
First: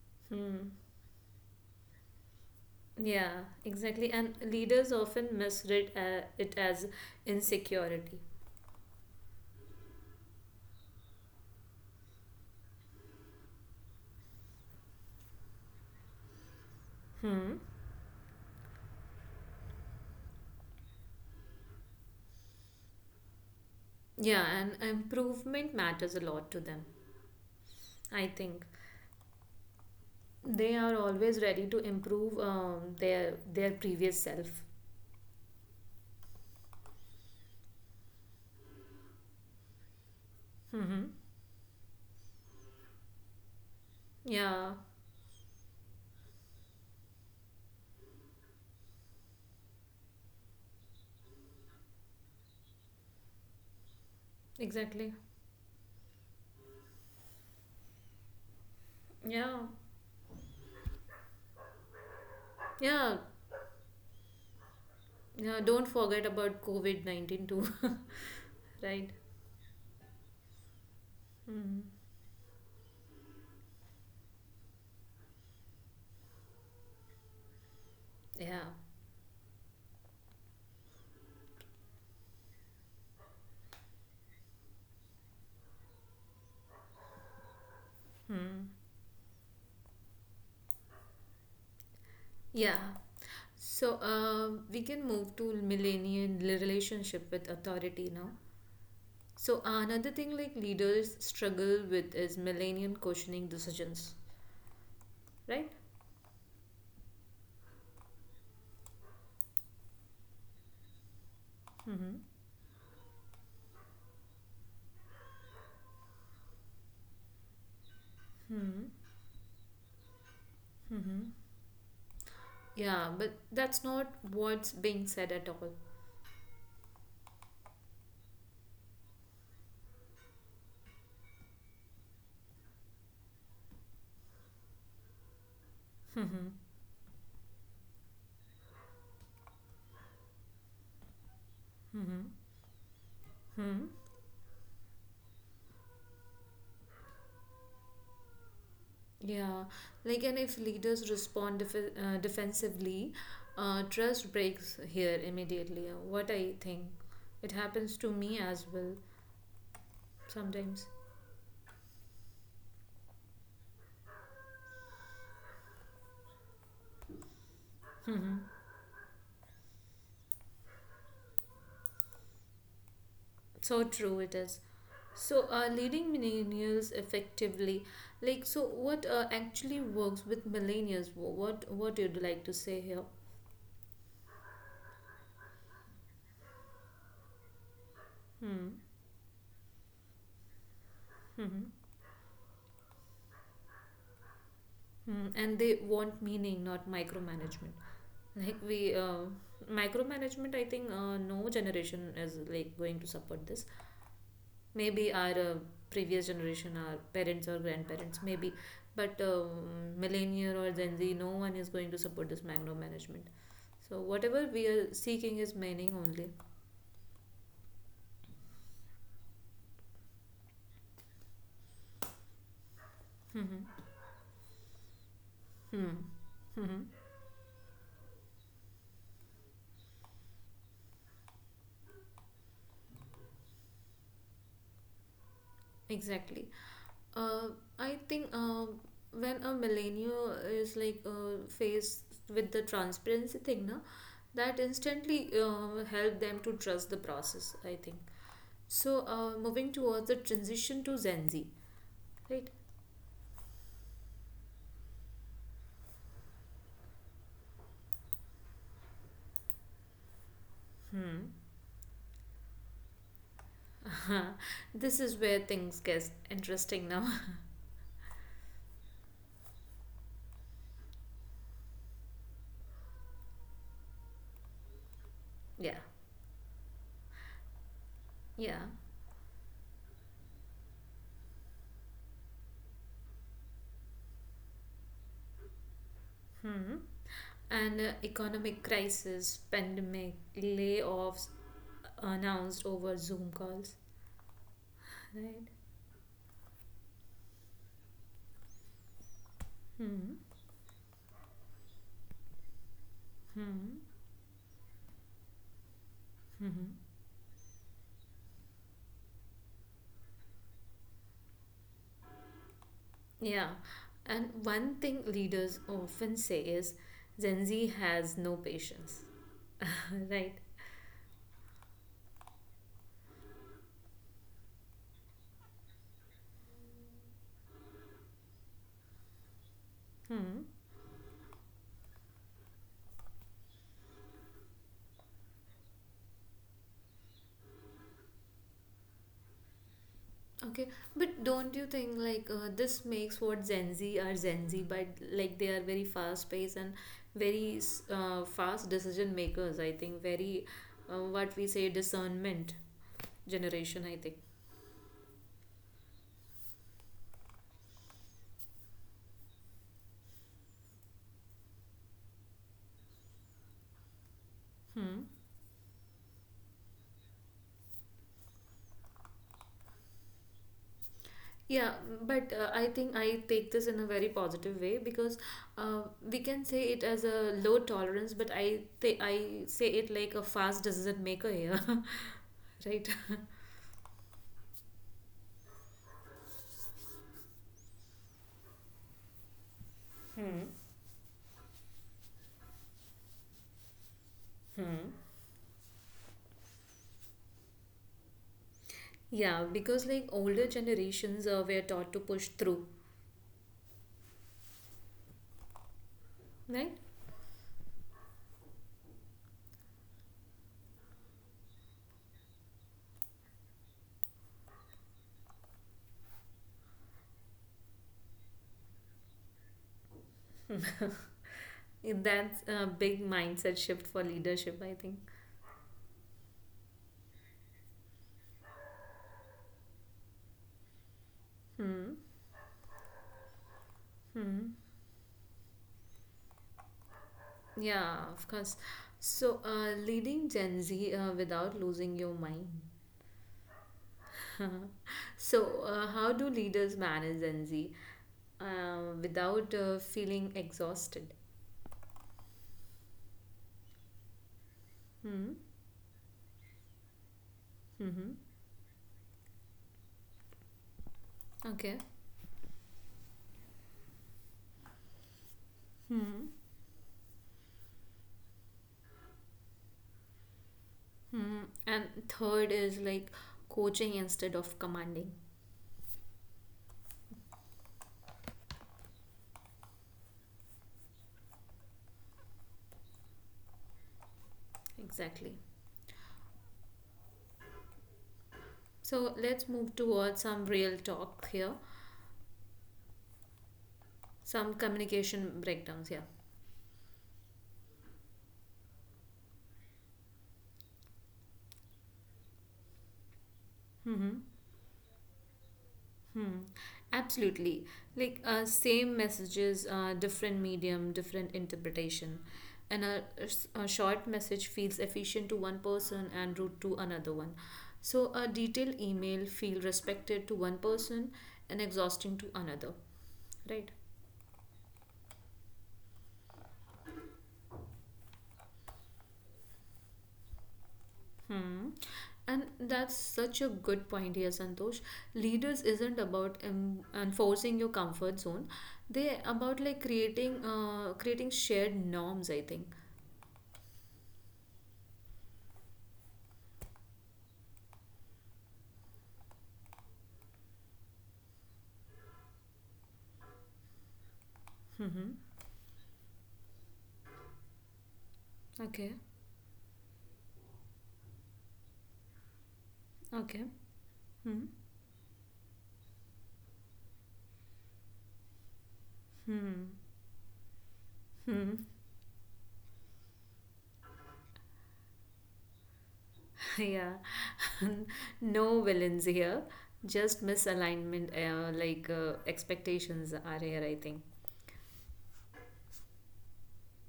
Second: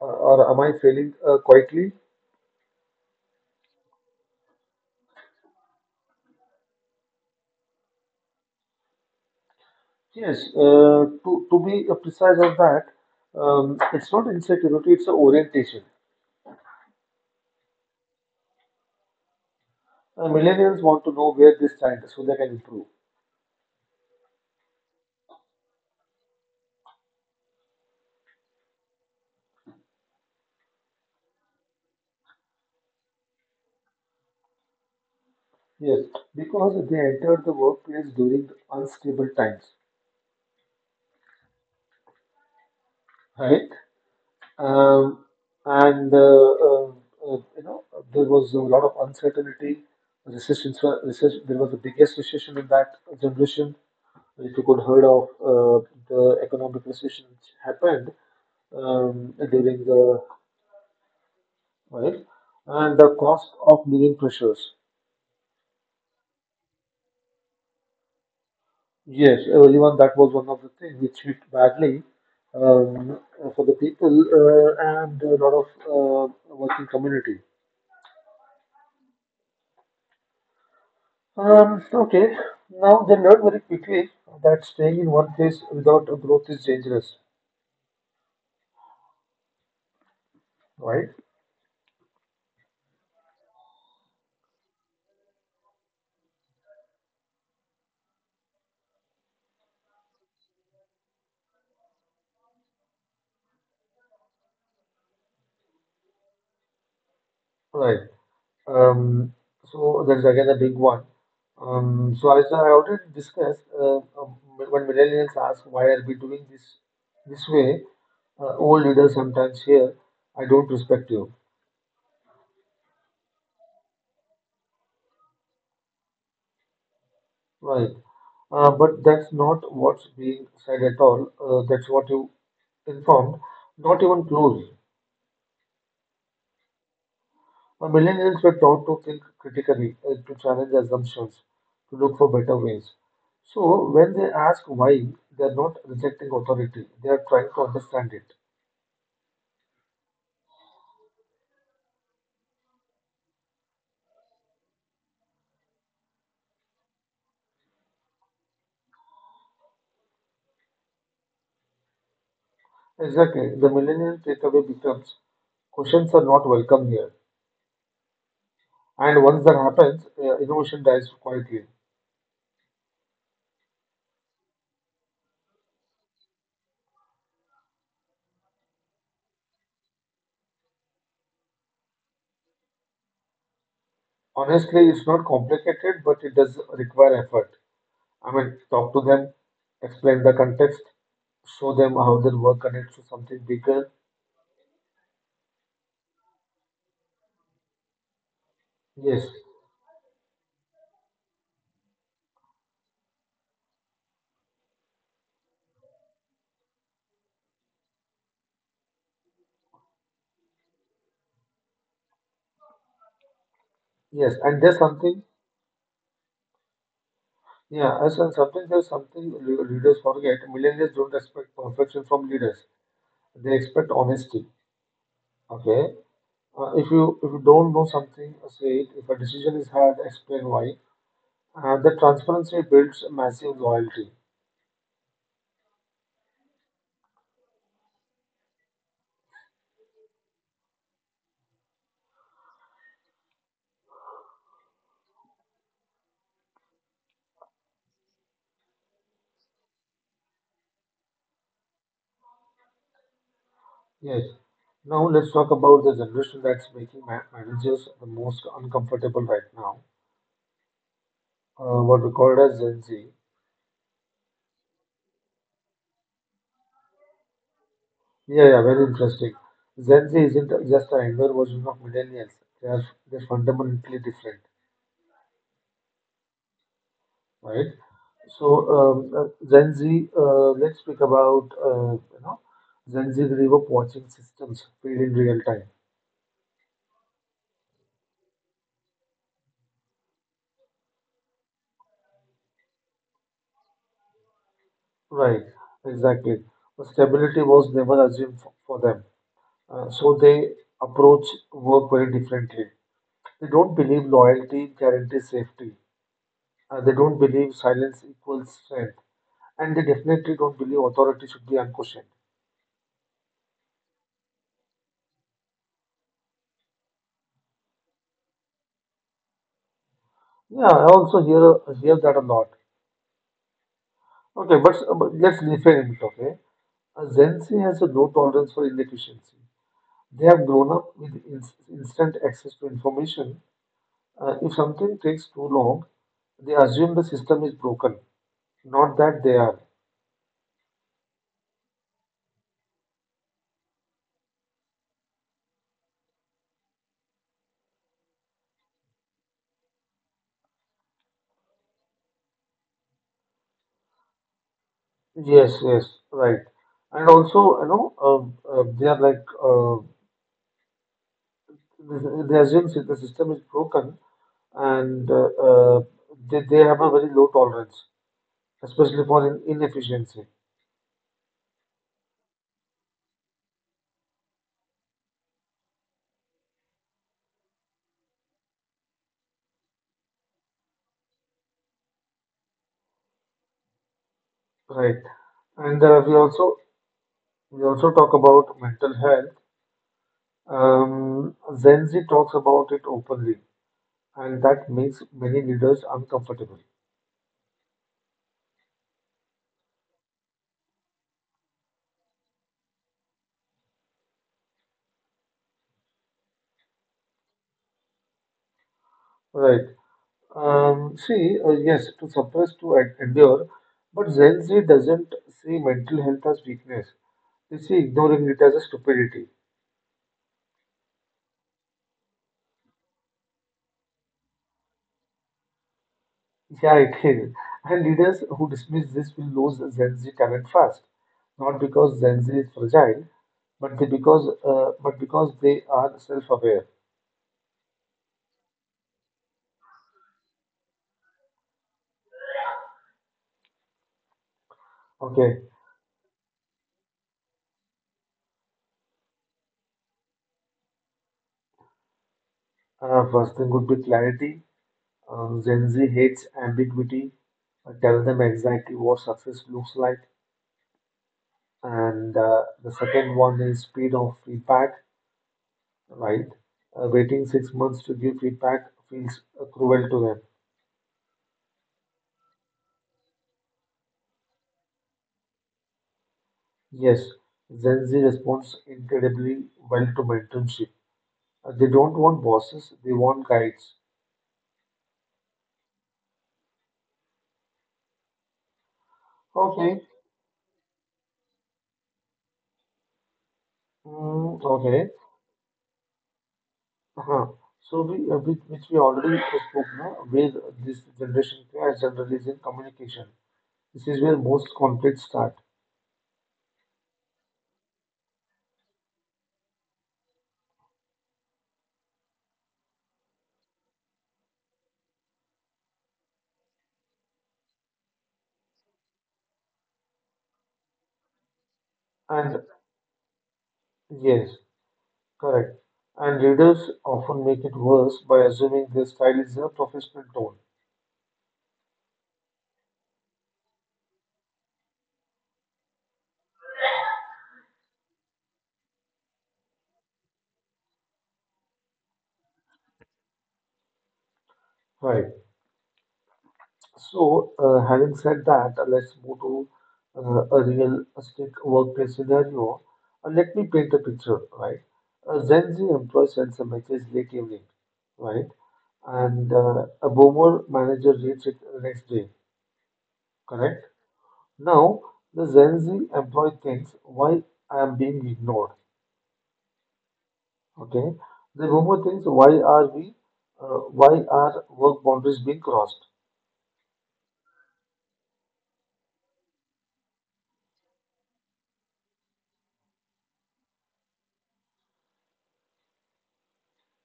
A: Or am
B: Hmm.
A: I failing quietly?"
B: Yeah, exactly. And leaders often misread it as insecurity.
A: Yes. To be precise on that, um, it's not insecurity; it's a orientation.
B: Hmm.
A: Millennials want to know where they stand so they can improve.
B: Yeah, and improvement matters a lot to them, I think. They are always ready to improve their previous self.
A: Yes, because they entered the workplace during unstable times,
B: Mm-hmm.
A: right?
B: Yeah,
A: Um, and you know there was a lot of uncertainty. Recessions were recession, there was the biggest recession in that generation. If you could heard
B: exactly.
A: of the economic recession which happened
B: Yeah.
A: during the right, and the
B: Yeah.
A: cost of living pressures.
B: Yeah, don't forget about covid-19 too. Right.
A: Yes, even that was one of the things which hit
B: Mm-hmm.
A: badly um, for the people and a lot of working community.
B: Yeah,
A: Okay, now they learned very quickly that staying in one place without a growth is dangerous, right?
B: yeah. So we can move to millennial relationship with authority now. So another thing like leaders struggle with is millennial questioning decisions, right?
A: Right. Um, so that is again a big one. Um,
B: Mm-hmm.
A: so as I already discussed, uh, um, when millennials ask why are we doing this way, old leaders sometimes hear, "I don't respect you."
B: Yeah, but that's not what's being said at all.
A: Right. But that's not what's being said at all. That's what you informed. Not even close. Millennials were taught to think critically, to challenge assumptions, to look for better ways.
B: Hmm.
A: So when they ask why, they're not rejecting authority. They are trying to understand it.
B: Yeah, like, and if leaders respond defensively, trust breaks here immediately. What I think, it happens to me as well sometimes.
A: Exactly. The millennial takeaway becomes questions are not welcome here.
B: Hmm.
A: And once that happens, innovation dies quietly.
B: So true it is. So, leading millennials effectively, like, so what actually works with millennials? What you'd like to say here?
A: Honestly, it's not complicated, but it does require effort. I mean,
B: Hmm.
A: talk to them, explain the context,
B: Hmm.
A: show them how their work connects to something bigger.
B: Mm, and they want meaning, not micromanagement. Like
A: Yes,
B: micromanagement. I think no generation is like going to support this. Maybe our previous generation, our parents or grandparents, maybe, but millennial or Gen Z, no one is going to support this micromanagement. So
A: yes,
B: whatever
A: and
B: we
A: there's
B: are
A: something,
B: seeking is meaning only.
A: yeah, as and something there's something leaders forget. Millennials don't expect perfection from leaders; they
B: Hmm.
A: expect honesty.
B: Hmm.
A: Okay,
B: Hmm.
A: if you don't know something, say it. If a decision is hard, explain why. The transparency builds massive loyalty.
B: Exactly. Uh, I think when a millennial is like faced with the transparency thing, na, that instantly help them to trust the process, I think. So moving towards the transition to Gen Z, right?
A: Yes. Now let's talk about the generation that's making managers the most uncomfortable right now.
B: Hmm.
A: What we called as Gen Z.
B: This is where things get interesting now.
A: Yeah, yeah, very interesting. Gen Z isn't just a younger version of millennials. They are they're fundamentally different,
B: Yeah.
A: right? So,
B: Yeah.
A: Gen Z, let's speak about, you know, Gen Z grew up watching systems fail in real time.
B: Hmm. And economic crisis, pandemic, layoffs announced over Zoom calls,
A: Right,
B: right?
A: exactly. The stability was never assumed for them. So they approach work very differently. They don't believe loyalty guarantees safety. They don't believe silence equals strength. And they definitely don't believe authority should be unquestioned.
B: Yeah, and one thing leaders often say is Gen Z has no patience, right?
A: Yeah, I also hear that a lot. Okay, but let's reframe it. Okay, Gen Z has a no tolerance for inefficiency. They
B: Hmm.
A: have grown up with instant access to information. If something takes too long, they assume the system is broken, not that they are.
B: Okay, but don't you think like this makes what Gen Z are Gen Z, but like they are very fast paced and very fast decision makers. I think very what we say discernment generation, I think.
A: Yes, yes, right. And also, you know, they are like They assume that the system is broken
B: Hmm.
A: and they have a very low tolerance, especially for in inefficiency,
B: Yeah, but I think I take this in a very positive way, because we can say it as a low tolerance, but I say it like a fast decision maker here, right?
A: right? And we also talk about mental health.
B: Hmm.
A: Um, Gen Z talks about it openly, and that
B: Hmm.
A: makes many leaders uncomfortable,
B: Yeah, because like older generations were taught to push through, right?
A: right? See, yes, to endure, but Gen Z doesn't see mental health as weakness. They see ignoring it as a stupidity.
B: And that's a big mindset shift for leadership, I think.
A: Yeah, it is. And leaders who dismiss this will lose Gen Z talent fast. Not because Gen Z is fragile, but they because
B: Hmm.
A: but because they are self-aware.
B: Yeah, of course. So, leading Gen Z without losing your mind.
A: Okay.
B: So, how do leaders manage Gen Z without feeling exhausted?
A: First thing would be clarity.
B: Hmm.
A: Gen Z hates ambiguity. Tell
B: Mm-hmm.
A: them exactly what success looks like.
B: Okay.
A: And the second one is speed of feedback. Right. Waiting 6 months to give feedback feels cruel to them.
B: Hmm. And third is like coaching instead of commanding.
A: Yes, Gen Z responds incredibly well to mentorship. They don't want bosses, they want guides.
B: Exactly. So let's move
A: Okay,
B: towards some real talk here.
A: mm,
B: Some
A: okay.
B: communication breakdowns here.
A: Uh-huh. So which we already spoke now, where this generation clash generally is in communication. This is
B: Mm-hmm.
A: where most conflicts start.
B: Hmm, absolutely. Like same messages, different medium, different interpretation. And a short message feels efficient to one person and rude to another one. So a detailed email feel respected to one person and exhausting to
A: And
B: another. Right?
A: yes, correct. And readers often make it worse by assuming their style is a professional tone.
B: Hmm. And that's such a good point here, Santosh. Leaders isn't about enforcing your comfort zone. They about like creating shared norms, I think.
A: Right. Having said that, let's move to a realistic workplace scenario. Let me paint a picture, right?
B: Hmm.
A: A Gen Z employee sends a message late evening, right?
B: Okay,
A: And a boomer manager reads it the next day,
B: okay.
A: correct?
B: Hmm.
A: Now, the Gen Z employee thinks, why I am being ignored, okay? The boomer thinks, why are work boundaries being crossed,
B: Yeah, no villains here, just misalignment, like expectations are here, I think.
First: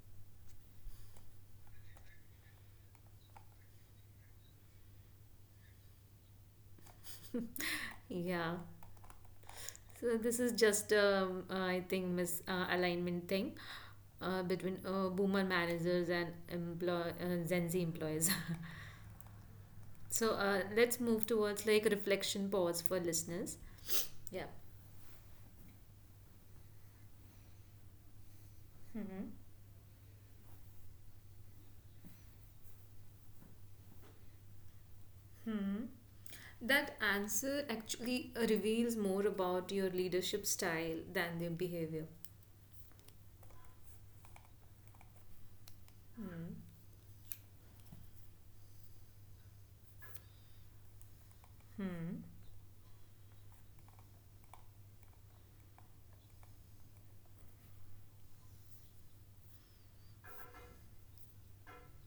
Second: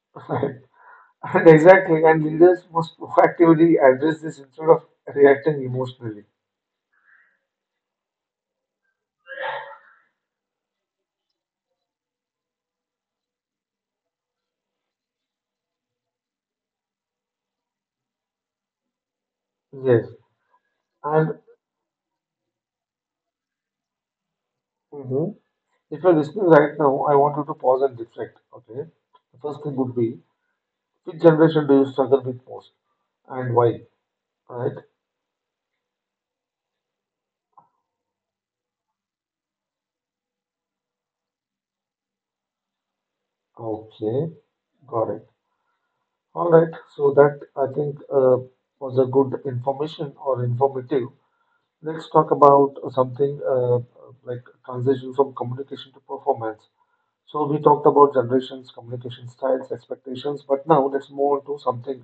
A: right? And exactly, and leaders must proactively address this instead of reacting emotionally.
B: Yeah, so this is just, I think, misalignment thing between boomer managers and employ Gen Z employees.
A: Yes,
B: So let's move
A: and
B: towards like reflection pause for listeners. Yeah.
A: mhm, if you're listening right now, I want you to pause and reflect. Okay,
B: Hmm.
A: the first thing would be which generation do you struggle with most and why? Right?
B: Hmm. That answer actually reveals more about your leadership style than their behavior.
A: Okay, got it. All
B: Hmm.
A: right, so that I think was a good information or informative. Let's talk about something like transition from communication to performance. So we talked about generations, communication styles, expectations, but now let's move on to something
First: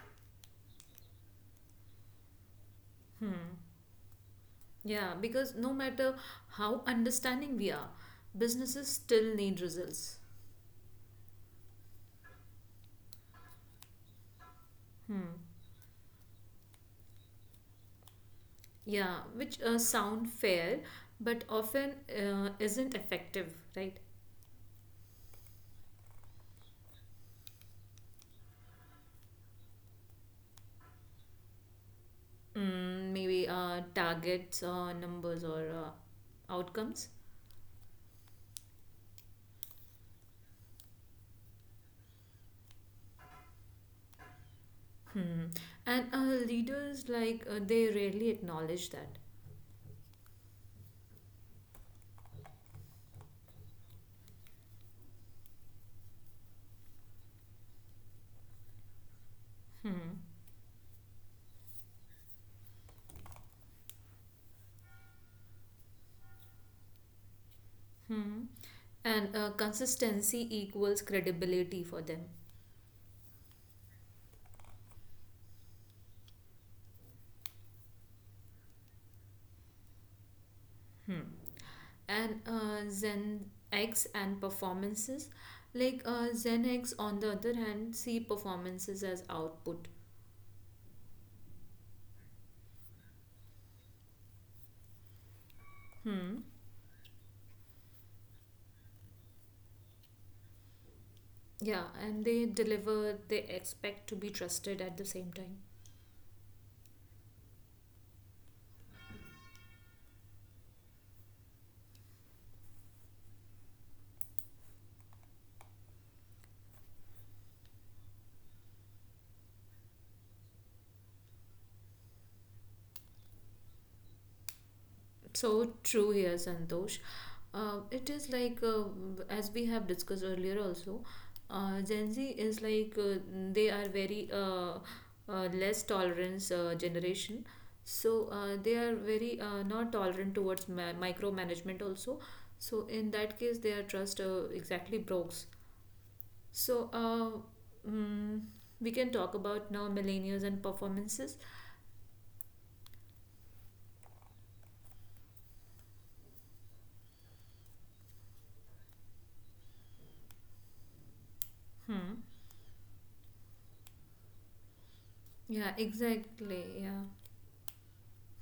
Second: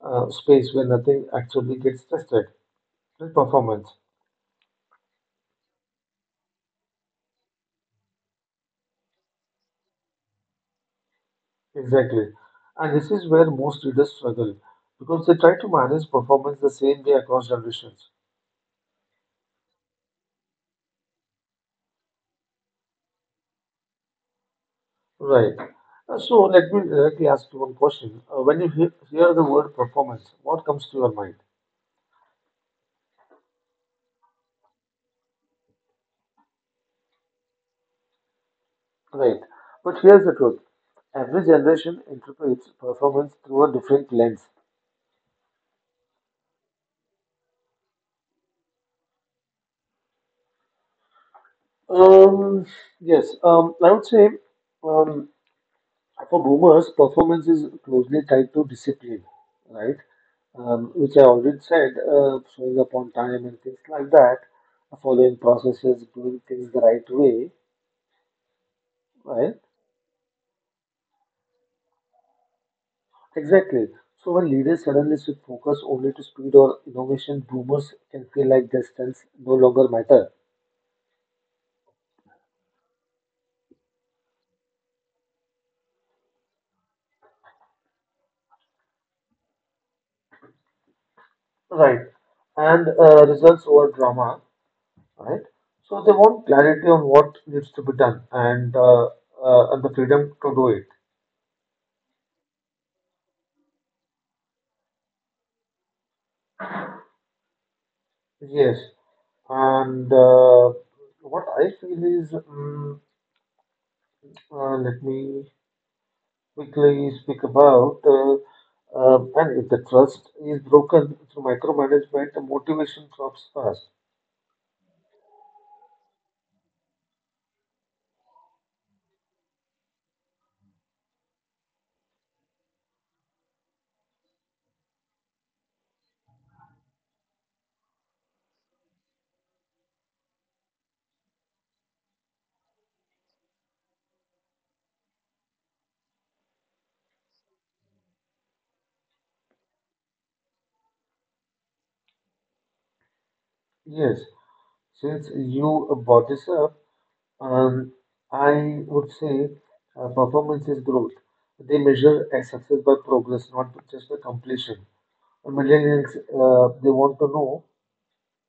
A: space where nothing actually gets tested, the performance.
B: Yeah, because no matter how understanding we are, businesses still need results.
A: Exactly. And this is where most readers struggle because they try to manage performance the same way across generations.
B: Yeah, which sound fair but often isn't effective, right?
A: Right. So let me directly ask you one question. When you hear the word performance, what comes to your mind?
B: Mm, maybe targets or numbers or outcomes.
A: Right. But here's the truth. Every generation interprets performance through a different lens.
B: Hmm. And leaders like they rarely acknowledge that.
A: Um, yes, I would say um, for boomers, performance is closely tied to discipline, right? Which I already said, showing up on time and things like that, following processes, doing things the right way,
B: Hmm. And
A: right?
B: consistency equals credibility for them.
A: Exactly. So when leaders suddenly shift focus only to speed or innovation, boomers can feel like their strengths no longer matter.
B: Hmm. And Zen X and performances. Like Zen X, on the other hand, see performances as output.
A: Right. And results over drama. Right? So they want
B: Hmm.
A: clarity on what needs to be done and the freedom to do it.
B: Yeah, and they deliver, they expect to be trusted at the same time.
A: Yes, and what I feel is, mm let me quickly speak about. And if the trust is broken through micromanagement, the motivation drops fast.
B: So true here, Santosh. It is like, as we have discussed earlier also, Gen Z is like, they are very less tolerance generation. So they are very not tolerant towards micromanagement also. So in that case, their trust exactly breaks. So we can talk about now millennials and performances.
A: Yes, since you brought this up. Um, I would say Performance is growth. They
B: Hmm.
A: measure a success by progress, not just by completion. Uh,
B: Yeah,
A: Millennials,
B: exactly.
A: uh, they
B: Yeah.
A: want to know,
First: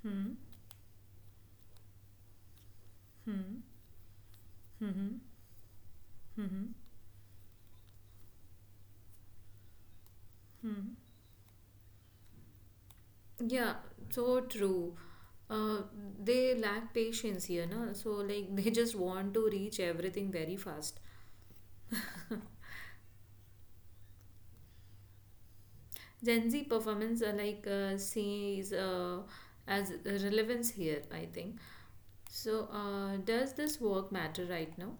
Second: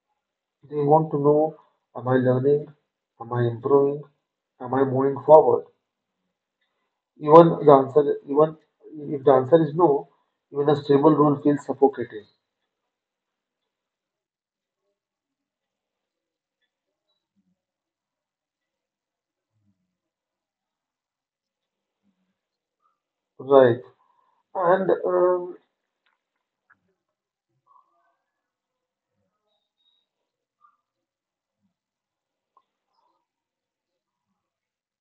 B: Hmm.
A: they want to know, am I learning? Am I
B: Hmm.
A: improving? Am I
B: Mm-hmm.
A: moving forward?
B: Mm-hmm.
A: Even the answer, even if the answer is no, even a stable rule feels suffocating.
B: Yeah, so true. Uh, they lack patience here, no? So like they just want to reach everything very fast.
A: Right. And
B: Gen Z performance are like sees as relevance here, I think. So does this work matter right now?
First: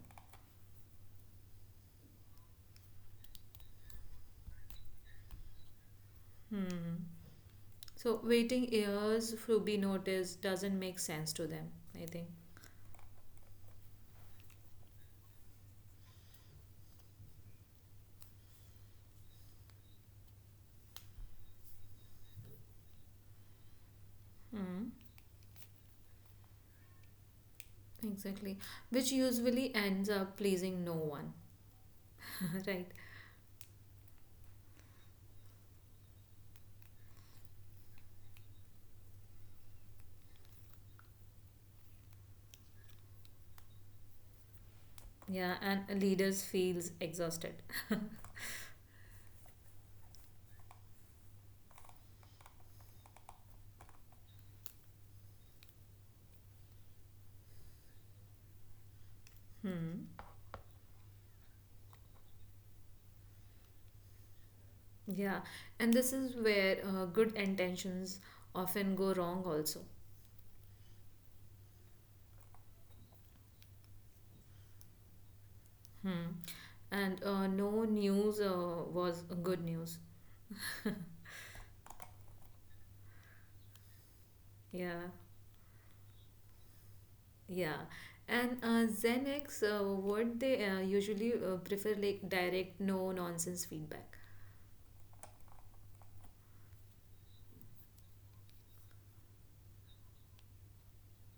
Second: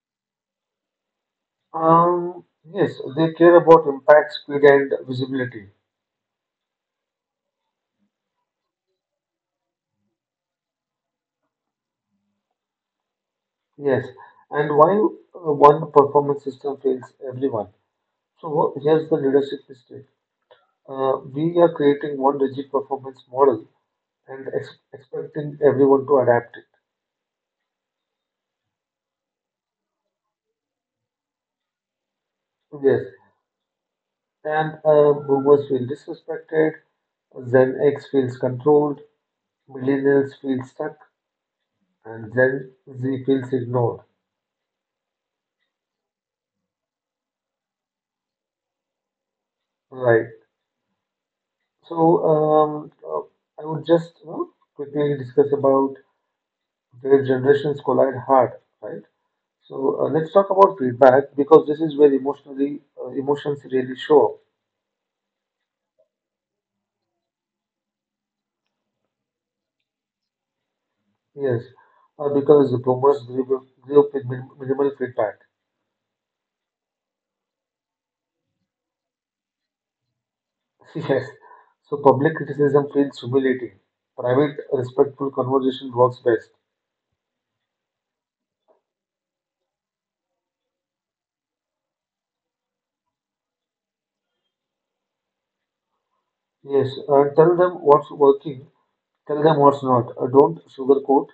A: um, yes, they care about impact, speed, and visibility.
B: Hmm. So waiting years to be noticed doesn't make sense to them, I think.
A: Yes, and while one performance system fails everyone, so here's the leadership mistake. We are creating one rigid performance model and
B: Mm,
A: expecting everyone to adapt it.
B: exactly. Which usually ends up pleasing no one, right?
A: Yes, and boomers feel disrespected, Gen X feels controlled, millennials feel stuck, and Gen Z feels ignored.
B: Yeah, and leaders feels exhausted.
A: Right. So I would just you know, Quickly discuss about where generations collide hard, right? So
B: Hmm.
A: uh, let's talk about feedback because this is where emotionally emotions really show up.
B: Yeah, and this is where good intentions often go wrong also.
A: Yes, because the boomers grew up with minimal feedback.
B: Hmm. And no news was good news.
A: Yes, so public criticism feels humiliating. Private,
B: Yeah,
A: respectful conversation works best.
B: yeah. And Gen X, what they usually prefer like direct, no nonsense feedback.
A: Yes, tell them what's working, tell them what's not. Don't sugarcoat.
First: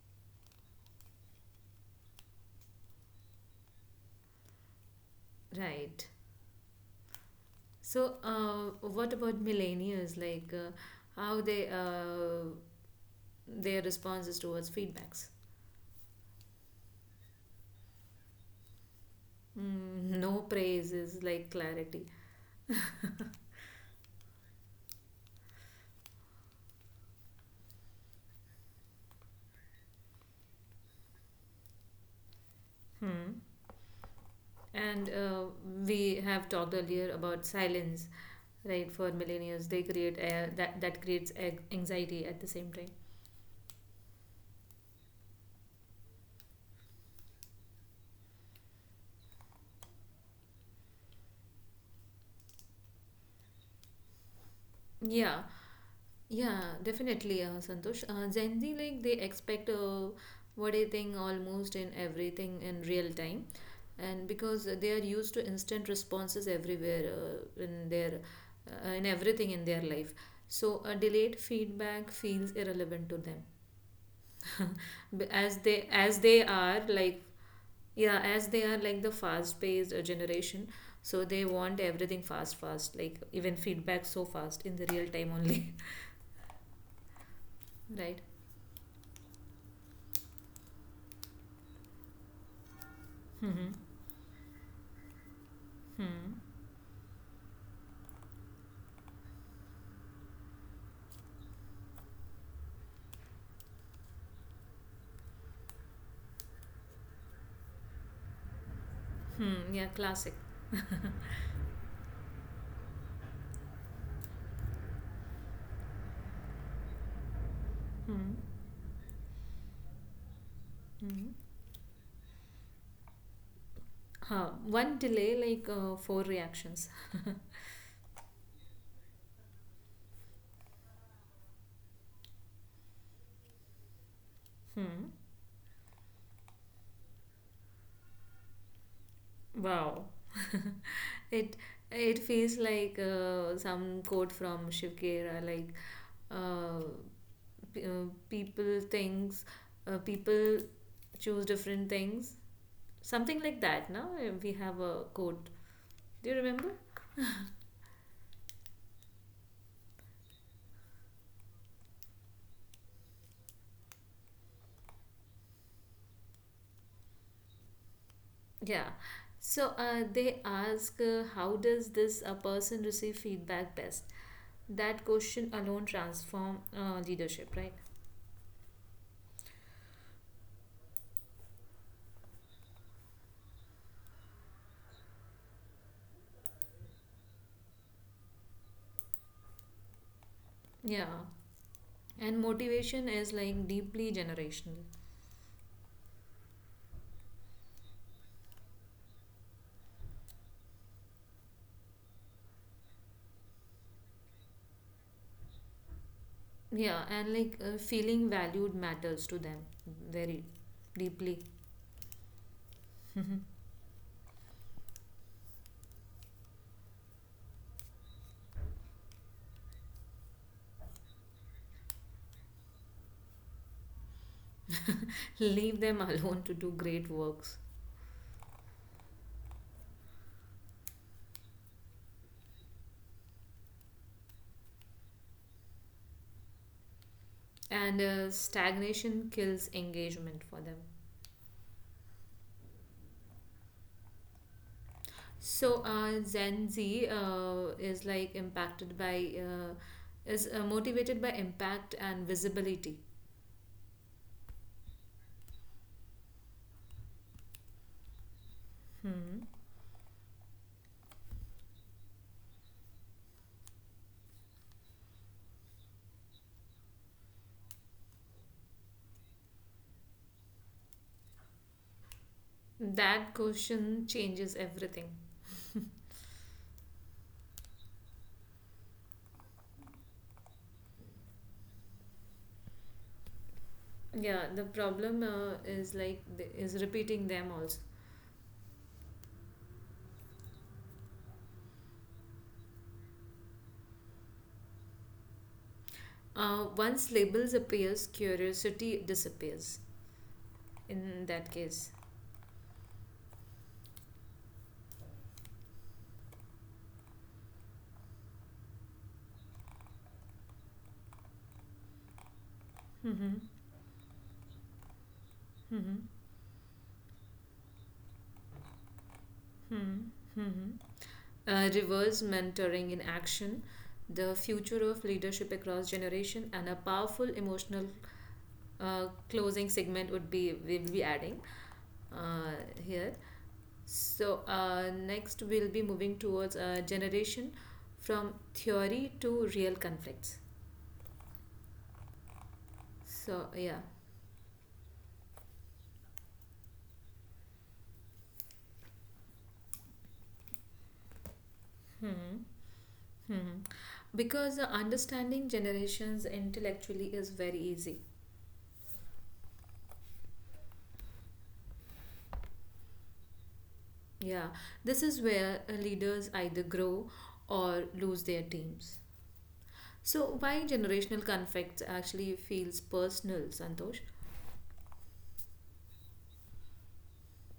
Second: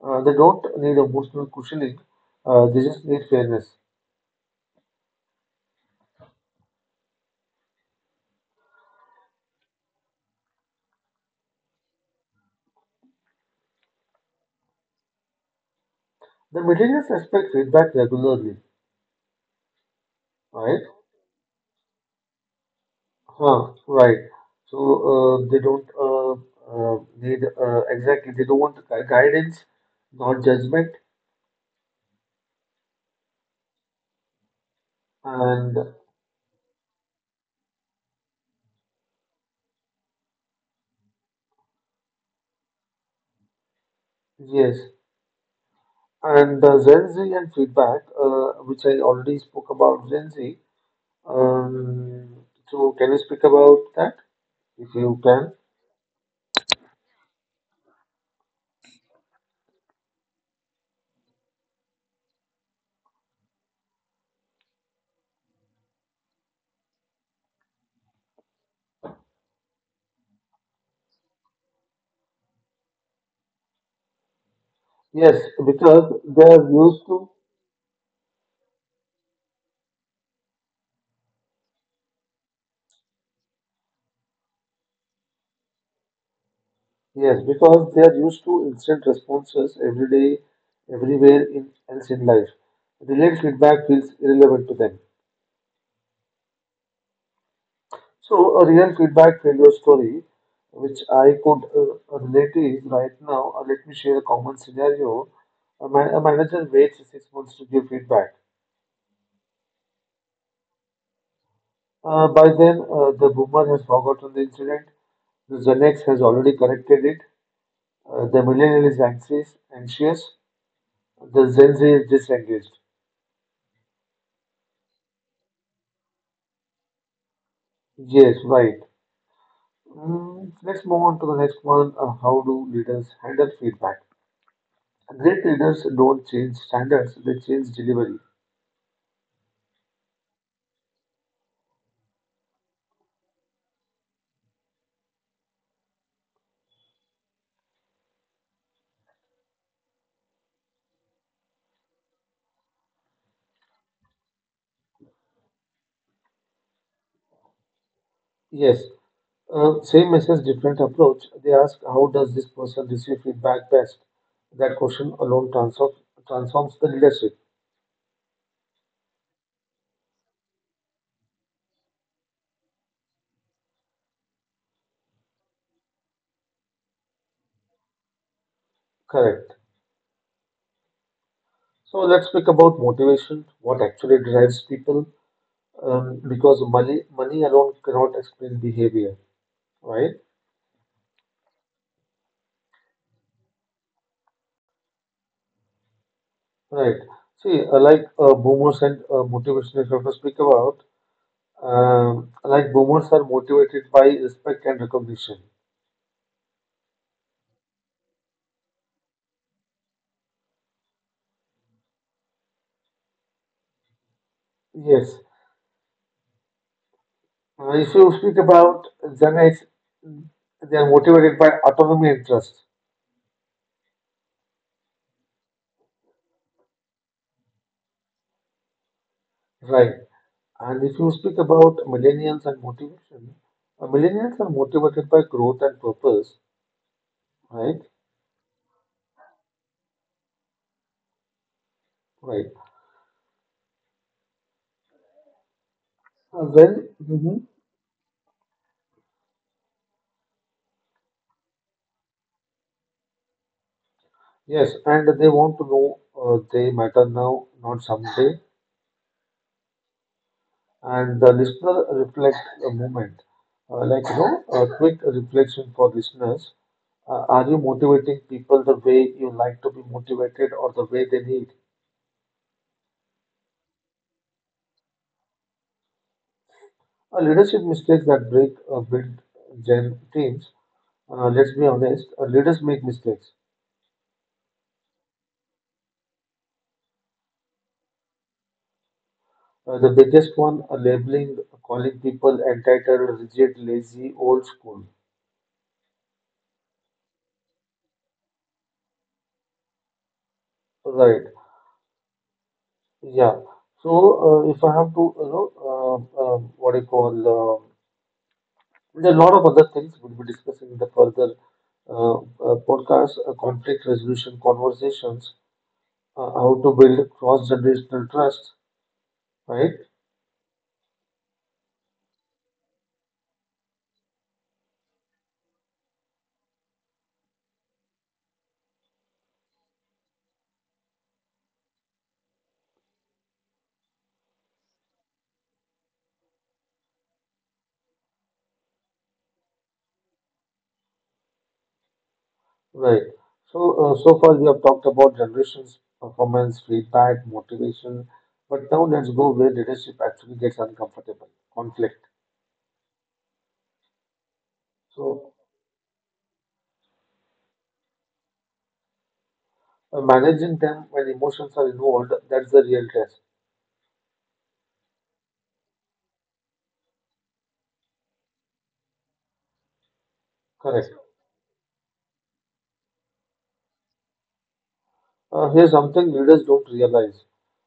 A: They don't need emotional cushioning. They just need fairness.
B: Right. So, what about millennials? Like, how they their responses towards feedbacks?
A: The millennials expect feedback regularly,
B: Mm, no
A: right?
B: praise is like clarity.
A: Huh, right. So they don't need exactly. They don't want guidance, not judgment.
B: Hmm. And
A: And
B: we have talked earlier about silence, right? For millennials, they create that creates anxiety at the same time.
A: yes, and Gen Z and feedback, which I already spoke about Gen Z. Um, so can you speak about that if you can?
B: Yeah, yeah, definitely, Santosh. Gen Z like they expect what I think almost in everything in real time, and because they are used to instant responses everywhere in everything in their life, so a delayed feedback feels irrelevant to them.
A: Yes, because
B: As
A: they
B: they
A: are
B: are
A: used
B: like
A: to.
B: yeah, as they are like the fast paced generation, so they want everything fast fast, like even feedback so fast in the real time only.
A: Yes, because they are
B: Right.
A: used to instant responses every day, everywhere in else in life. Delayed feedback feels irrelevant to them. So, a real feedback failure story which I could relate is right now. Let me share a common scenario. A manager waits 6 months to give feedback.
B: Hmm. Yeah, classic.
A: By then, the boomer has forgotten the incident. The Xanax has already corrected it. The millennial is anxious. The Gen Z is disengaged.
B: Huh. One delay, like four reactions.
A: Yes, right. Mm, let's move on to the next one. How do leaders handle feedback?
B: Hmm.
A: Great leaders don't change standards; they change delivery.
B: Wow. It feels like some quote from Shivkera, like uh, people things, people choose different things, something like that. Now we have a quote. Do you remember?
A: Yes, same message, different approach. They ask, how does this person receive feedback best? That question alone transforms the leadership.
B: Yeah. So they ask, how does this a person receive feedback best? That question alone transform leadership, right?
A: Correct. So let's speak about motivation, what actually drives people, because money alone cannot explain behavior, right?
B: Yeah. And motivation is like deeply generational.
A: Right. See, like boomers and motivation, if I have to speak about, like Boomers are motivated by respect and recognition.
B: Yeah, and like feeling valued matters to them very deeply.
A: Yes. If you speak about Zenites, they are motivated by autonomy interest,
B: Leave them alone to do great works.
A: right? And if you speak about millennials and motivation, millennials are motivated by growth and purpose, right?
B: And stagnation kills engagement for them.
A: Right.
B: So, Gen
A: Then,
B: Z
A: mhm.
B: is like impacted by, is motivated by impact and visibility.
A: Yes, and they want to know they matter now, not someday.
B: Hmm.
A: And the listener reflect a moment, a quick reflection for listeners. Are you motivating people the way you like to be motivated or the way they need?
B: That question changes everything.
A: Leadership mistakes that break build gen teams. Let's be honest, leaders make mistakes.
B: Yeah, the problem is repeating them also.
A: The biggest one, labeling, calling people entitled, rigid, lazy, old school.
B: Once labels appears, curiosity disappears
A: Right.
B: in that case.
A: Yeah. So if I have to, you know, what do you call? There are a lot of other things we'll be discussing in the further uh, podcast.
B: Mm-hmm.
A: Conflict resolution conversations,
B: Mm-hmm.
A: how to build cross-generational trust, right?
B: Mm-hmm. Mm-hmm. Reverse mentoring in action, the future of leadership across generation, and a powerful emotional closing segment would be we'll be adding uh, here. So, next we'll be moving towards a generation from theory to real conflicts.
A: Right.
B: So yeah,
A: So, so far we have talked about generations, performance, feedback, motivation, but now let's go where leadership actually gets uncomfortable, conflict.
B: because
A: So,
B: understanding generations intellectually is very easy.
A: managing them when emotions are involved, that's the real test.
B: Yeah, this is where leaders either grow or lose their teams. So, why
A: Correct.
B: generational conflicts actually feels personal, Santosh?
A: Here's something leaders don't realize.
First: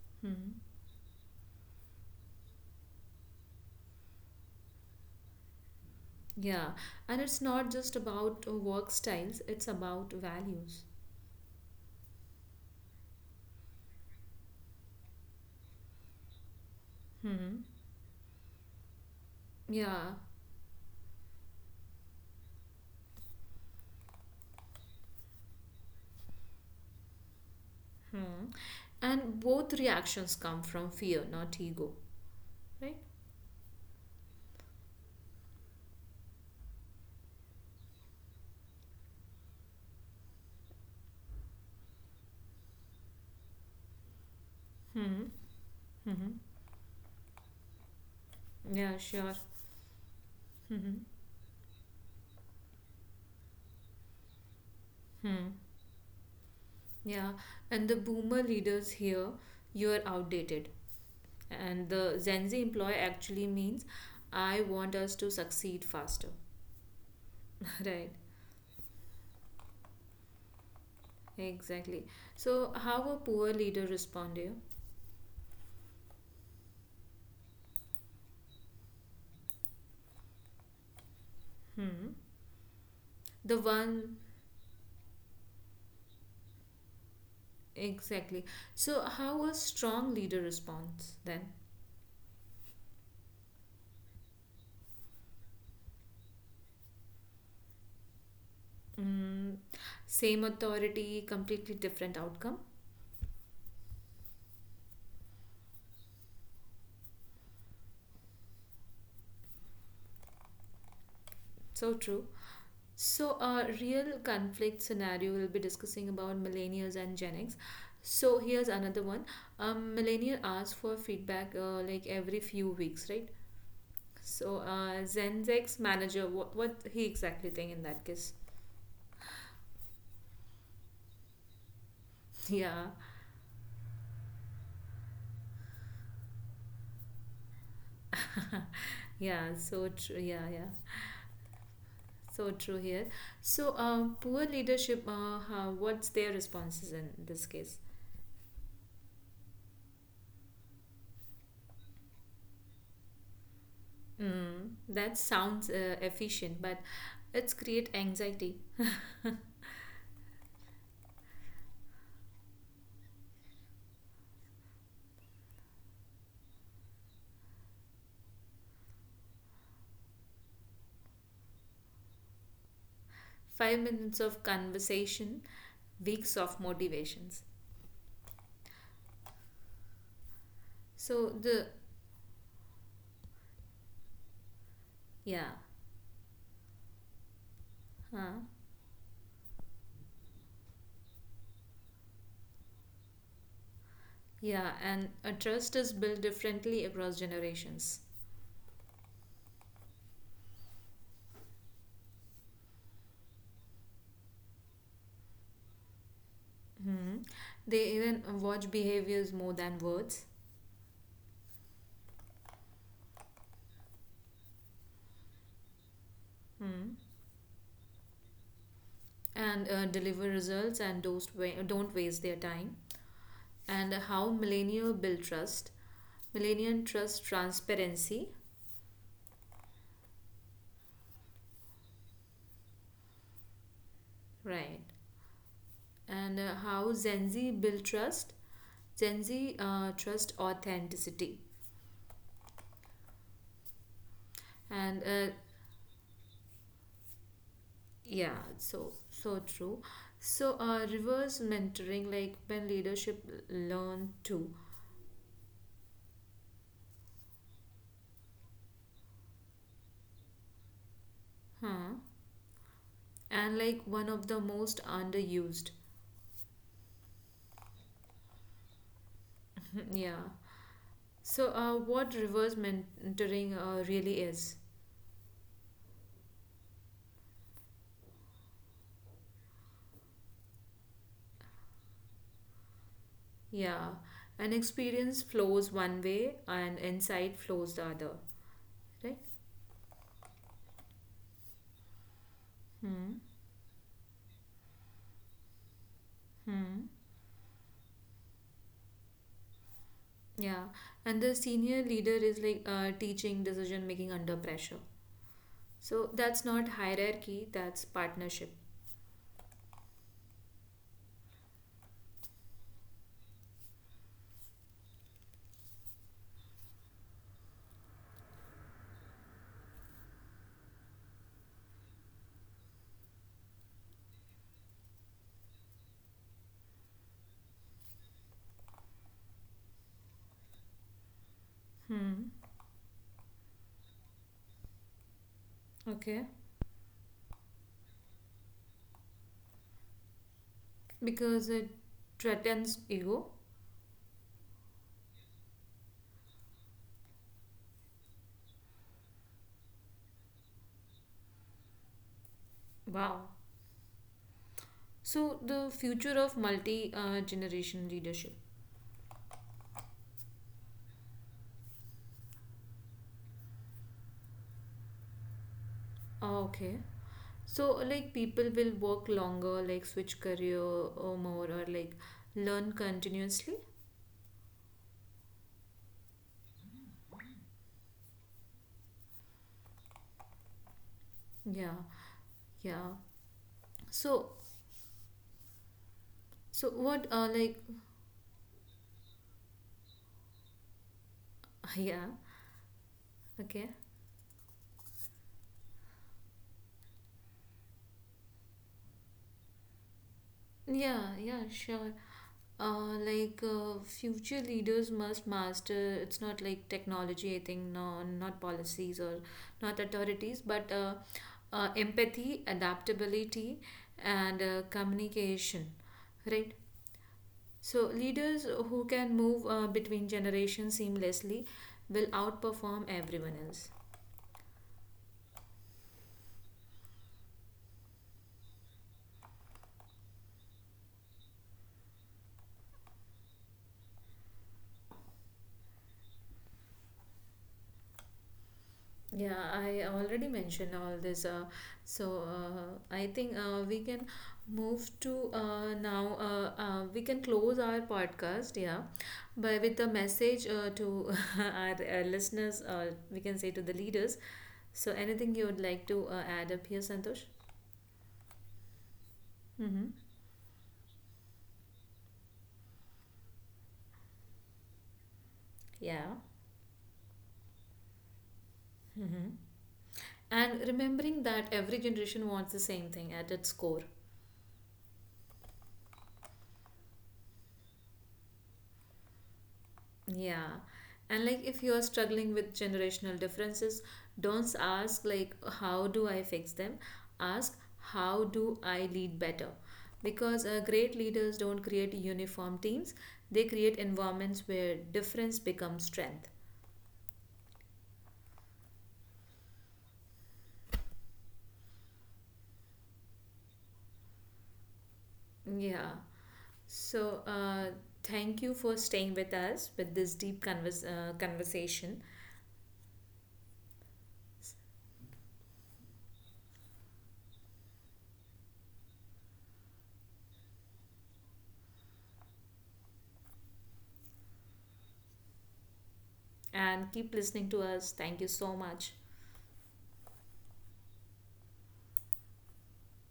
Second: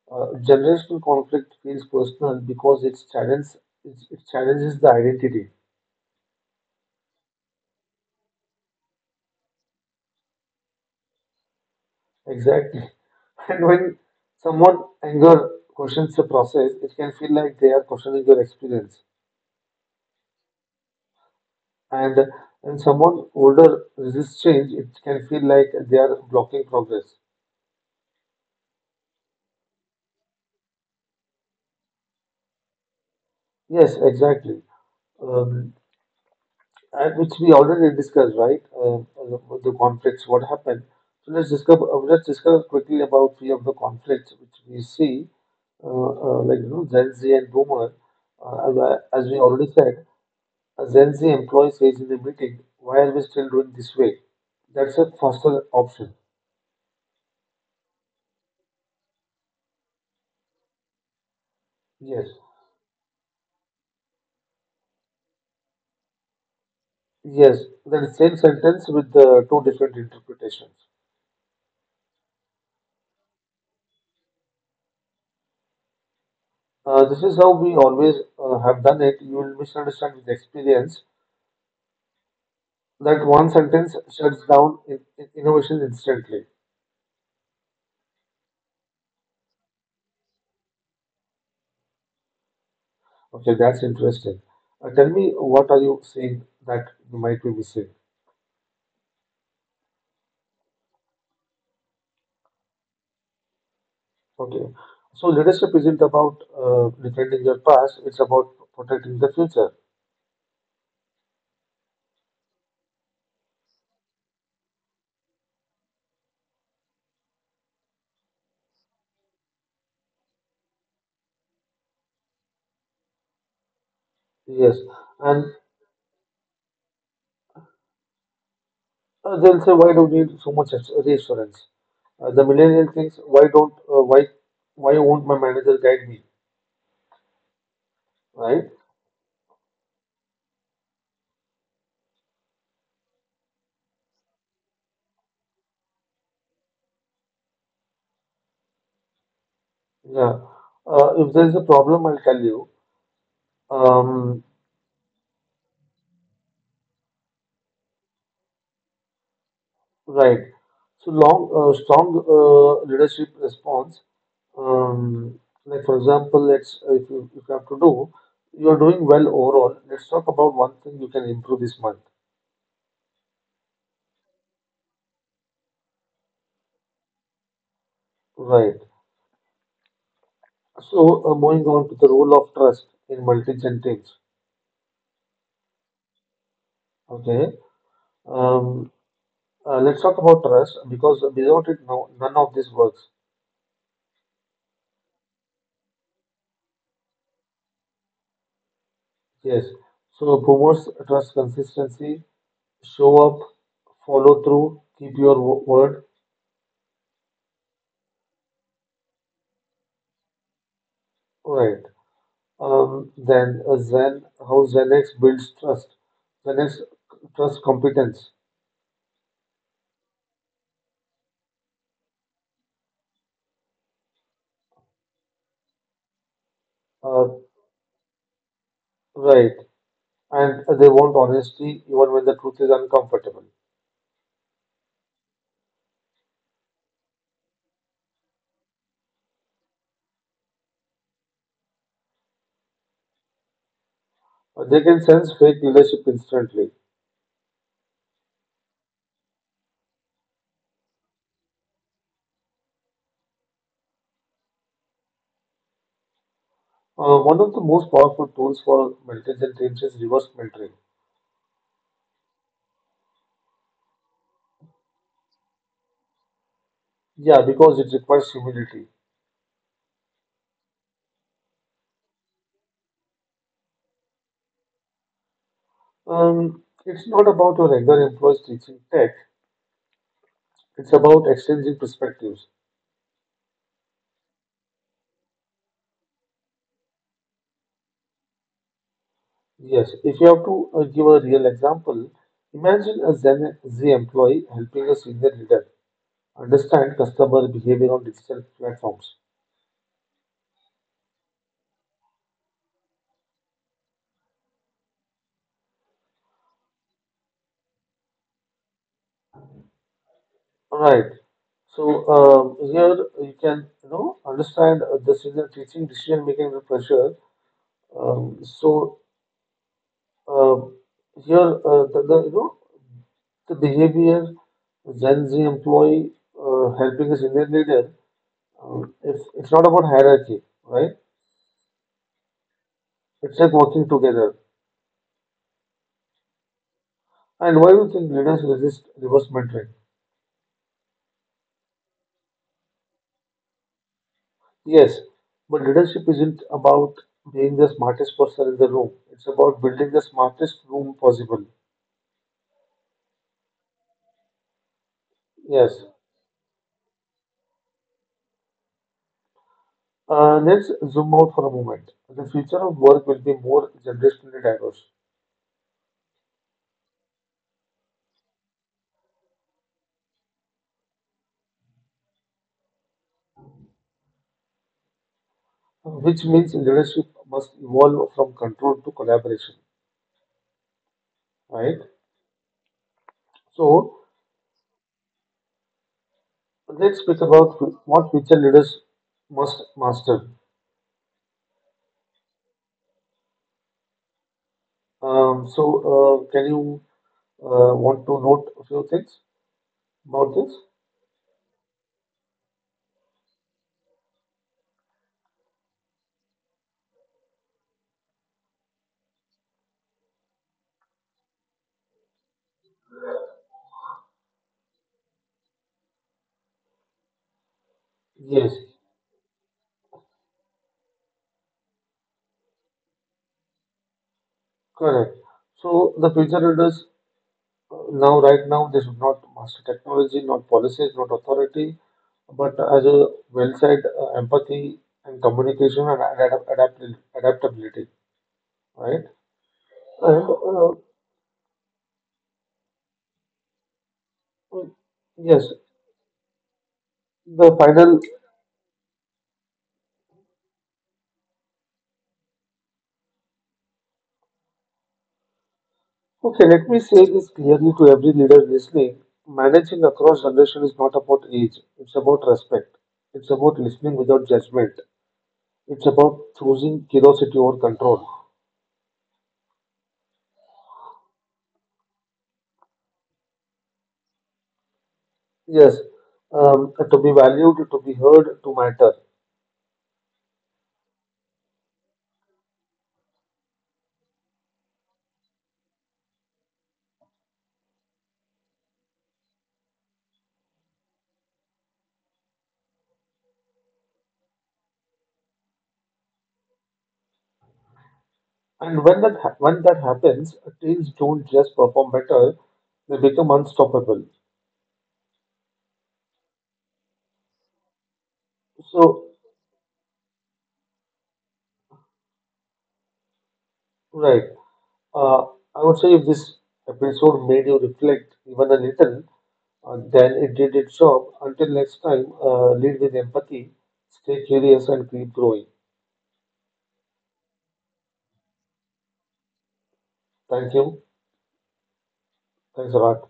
B: Hmm.
A: Generational conflict feels personal because it, it challenges the identity.
B: Yeah, and it's not just about work styles, it's about values.
A: Exactly. And when someone anger questions the process, it can feel like
B: Hmm.
A: they are questioning your experience.
B: Yeah,
A: And when someone older resists change, it can feel like they are blocking progress.
B: and both reactions come from fear, not ego, right?
A: Yes, exactly. Um, and which we already discussed, right? The conflicts, what happened. So let's discuss. Let's discuss quickly about three of the conflicts which we see, Gen Z and Boomer. Uh, as
B: Yeah,
A: I- as
B: sure.
A: we already said, a Gen Z employee says in the meeting, "Why are we still doing this way?" That's a faster option.
B: Yeah, and the boomer leaders here, you're outdated. And the
A: Yes.
B: Gen Z employee actually means I want us to succeed faster.
A: Yes,
B: Right,
A: that is same sentence with the two different interpretations.
B: exactly. So, how a poor leader respond here?
A: This is how we always have done it. You will misunderstand with experience
B: Hmm.
A: that one
B: The
A: sentence
B: one,
A: shuts down innovation instantly.
B: exactly. So, how a strong leader responds then?
A: Okay, that's interesting. Tell me, what are you saying that you might be missing?
B: Mm, same authority, completely different outcome.
A: Okay, so leadership isn't about defending your past; it's about protecting the future.
B: So true. So, a real conflict scenario we'll be discussing about millennials and Gen X. So, here's another one. Millennial asks for feedback like every few weeks, right? So,
A: Yes,
B: Gen
A: and
B: X manager, what he exactly think in that case?
A: they'll say, why do we need so much reassurance? The
B: Yeah,
A: millennial thinks, why don't, why won't my manager guide me, right?
B: yeah. So true. Yeah, yeah. So true here. So, poor leadership. How, what's their responses in this case?
A: Yeah. If there is a problem, I'll tell you. Um,
B: Mm, that sounds efficient, but it's create anxiety.
A: right. Strong leadership response. Um, like for example, let's if if you have to do, you are doing well overall. Let's talk about one thing you can improve this month.
B: Five minutes of conversation, weeks of motivations.
A: Right. So
B: So the
A: moving on to the role of trust in multi-gen teams.
B: yeah,
A: Okay.
B: huh,
A: Um, let's talk about trust because without it, no, none of this works.
B: yeah, and a trust is built differently across generations.
A: Yes. So boomers trust consistency, show up, follow through, keep your word.
B: Hmm. They even watch behaviors more than words.
A: Right. How Zenx builds trust. Zenx
B: Hmm.
A: trust competence.
B: And deliver results and don't, don't waste their time. And how millennial build trust. Millennial trust
A: Uh,
B: transparency.
A: right. And they want honesty even when the truth is uncomfortable.
B: Right. And how Gen Z build trust. Gen Z trust authenticity.
A: They can
B: And
A: sense fake leadership instantly.
B: yeah, so so true. So, reverse mentoring, like when leadership learn too,
A: One of the most powerful tools for mentors and teams is reverse mentoring.
B: huh? And like one of the most underused.
A: Yeah, because it requires humility.
B: Yeah. So, what reverse mentoring really is?
A: It's not about your regular employees teaching tech. It's about exchanging perspectives.
B: Yeah, an experience flows one way and insight flows the other, right?
A: Yes, if you have to give a real example, imagine a Gen Z employee helping a senior leader understand customer behavior on digital platforms.
B: Yeah, and the senior leader is like teaching decision making under pressure. So that's not hierarchy, that's partnership.
A: Right. So here you can you know understand the senior teaching decision making under pressure. So um, here the you know the behavior Gen Z employee helping a senior leader. It's not about hierarchy, right?
B: Hmm.
A: It's like working together.
B: Okay.
A: And why do you think leaders resist reverse mentoring?
B: Because it threatens ego.
A: Yes, but leadership isn't about being the smartest person in the room. It's about building the smartest room possible.
B: Wow. So the
A: Yes.
B: future of multi generation leadership.
A: Let's zoom out for a moment. The future of work will be more generationally diverse,
B: Ah, okay. So like people will work longer, like switch career or more, or like learn continuously.
A: which means leadership must evolve from control to collaboration,
B: Yeah,
A: right?
B: yeah.
A: So
B: So so
A: let's
B: what?
A: speak about
B: Like
A: what future leaders must master.
B: yeah. Okay.
A: Um, so, can you want to note a few things about this?
B: Yeah, yeah. Sure. Like future leaders must master, it's not like technology, I think, no, not policies or not authorities, but empathy, adaptability, and communication, right? So leaders
A: Yes,
B: who can move between generations seamlessly will outperform everyone else.
A: correct. So, the future leaders right now, they should not master technology, not policies, not authority, but as a well said, empathy and communication and adaptability, right?
B: Yeah, I
A: And
B: already mentioned all this. So I think we can move to
A: yes,
B: now. We can close
A: the
B: our
A: final.
B: podcast, yeah, by with a message to our listeners. We can say to the leaders. So anything you would like to add
A: Okay,
B: up
A: let
B: here,
A: me say
B: Santosh?
A: this clearly to every leader listening.
B: Mm-hmm.
A: Managing across generation is not about age. It's about respect. It's about listening without judgment. It's
B: Yeah,
A: about choosing curiosity over control.
B: and remembering that every generation wants the same thing at its core.
A: Yes, to be valued, to be heard, to matter.
B: Yeah. And like if you are struggling with generational differences, don't ask like how do I fix them? Ask how do I lead better? Because great leaders don't create uniform teams. They create environments where difference becomes strength.
A: And when when that happens, teams don't just perform better; they become unstoppable.
B: Yeah. So thank you for staying
A: So,
B: with us with this deep conversation
A: right, uh, I would say if this episode made you reflect even a little, than it did its job. Until next time, lead with empathy, stay curious, and keep growing.
B: and keep listening to us. Thank you so much.
A: Thank you. Thanks a lot.